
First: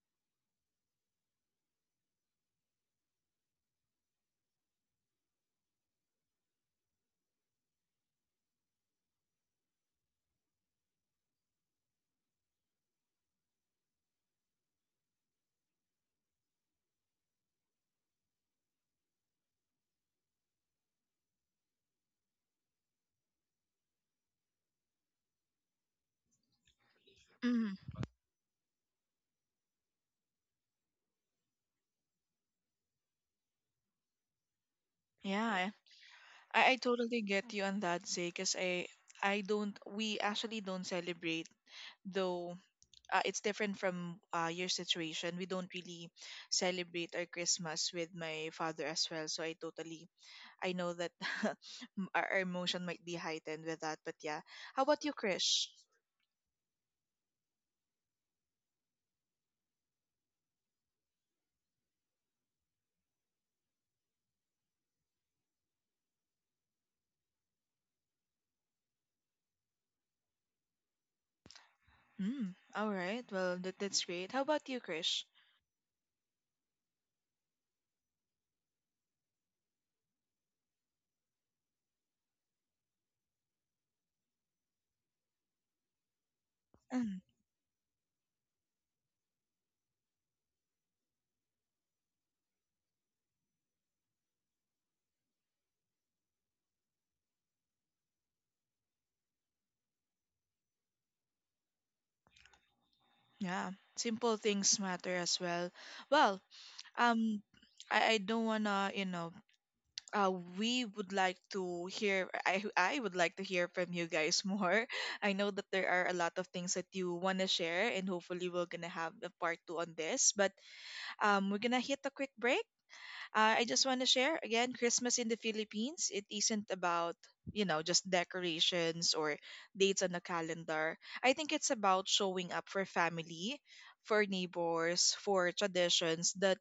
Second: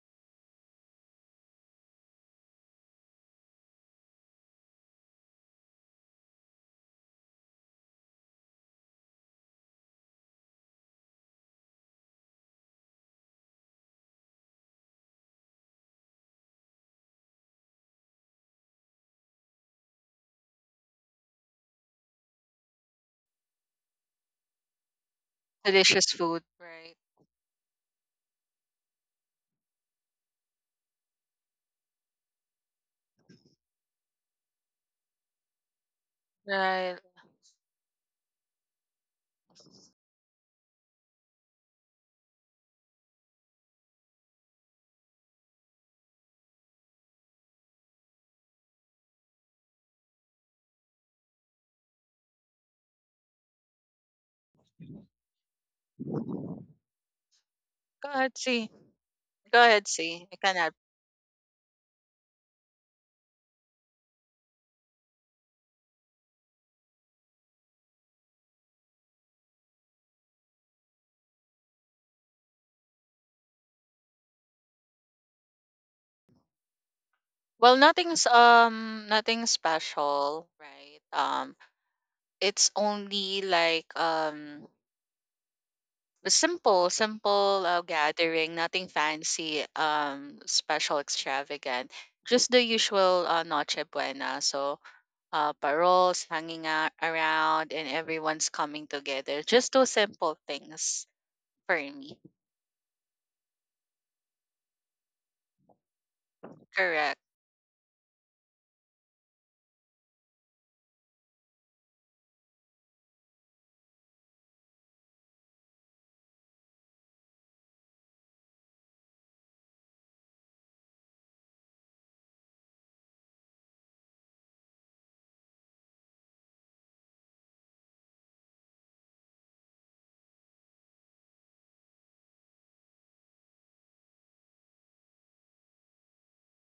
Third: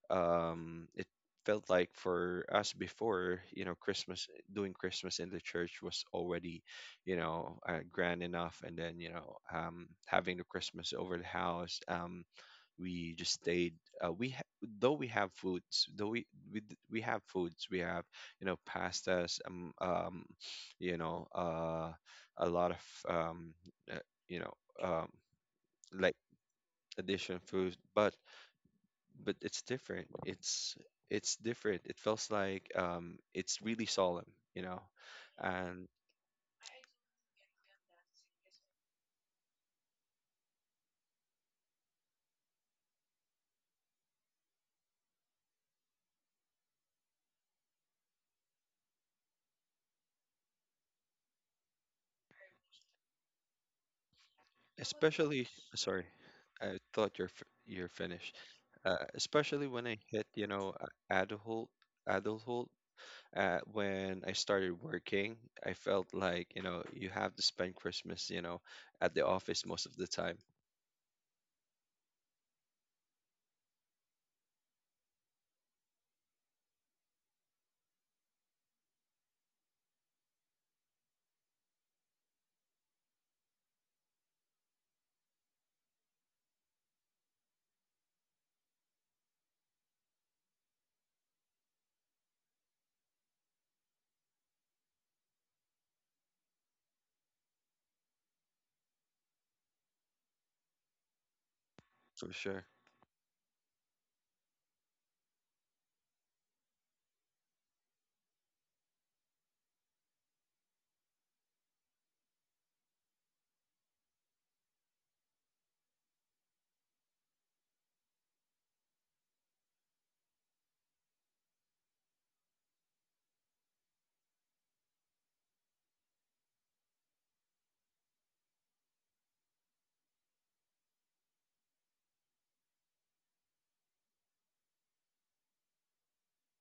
B: it felt like for us before, you know, Christmas doing Christmas in the church was already, grand enough. And then you know, having the Christmas over the house, we just stayed. Uh, we ha- though we have foods, though we we have foods, we have you know pastas, you know, a lot of uh, you know, um,
C: Delicious
B: like
C: food. Right.
B: addition
A: Mm.
B: food. But it's different. It's different. It feels like it's really solemn, you know,
A: Yeah.
B: and
A: I
C: Right.
A: totally get you on that, Zay, because I don't. We actually don't celebrate, though it's different from your situation. We don't really celebrate our Christmas with my father as well. So I know that our emotion might be heightened with that. But yeah, how about you,
B: especially.
A: Krish?
B: Sorry, I thought you're you're
C: Go ahead,
B: finished.
C: see. Go
B: Especially
C: ahead,
B: when I
C: see.
B: hit,
C: I
B: you
C: cannot.
B: know, adulthood, adulthood. When I started working, I felt like you know you have to spend Christmas, you know, at the office most of the time.
A: Mm. All right. Well, that's great. How about you, Krish?
C: Well, nothing special, right? It's only like a
A: Mm.
C: simple gathering, nothing fancy, special, extravagant, just the usual noche buena. So paroles hanging out around and everyone's coming together, just those simple things for me.
B: For sure.
A: Yeah, simple things matter as well. Well,
C: Correct.
A: um, I don't wanna, you know uh, we would like to hear I would like to hear from you guys more. I know that there are a lot of things that you want to share, and hopefully we're gonna have a part two on this. But we're gonna hit a quick break. I just want to share again, Christmas in the Philippines, it isn't about, just decorations or dates on the calendar. I think it's about showing up for family, for neighbors, for traditions that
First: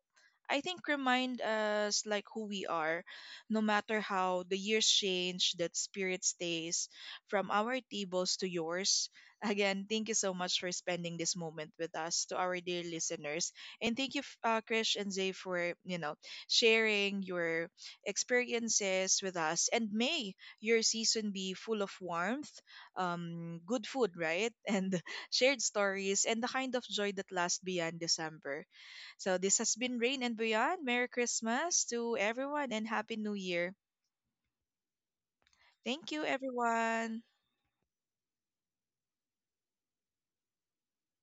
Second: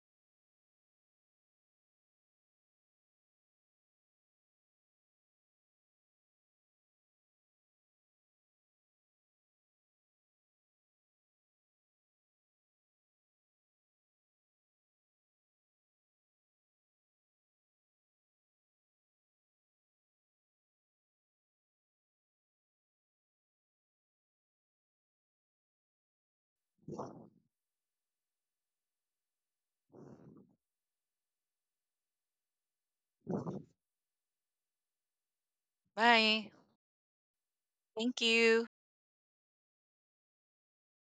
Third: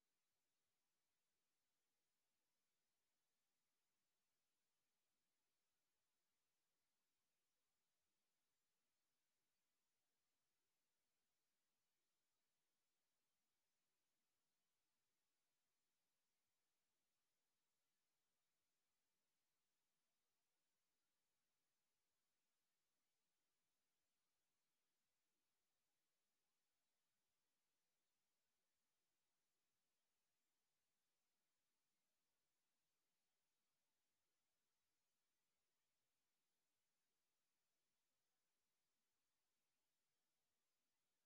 A: I think remind us like who we are. No matter how the years change, that spirit stays from our tables to yours. Again, thank you so much for spending this moment with us, to our dear listeners. And thank you, Krish and Zay, for sharing your experiences with us. And may your season be full of warmth, good food, right? And shared stories, and the kind of joy that lasts beyond December. So this has been Rain and Beyond. Merry Christmas to everyone, and Happy New Year. Thank you,
C: Bye.
A: everyone.
C: Thank you.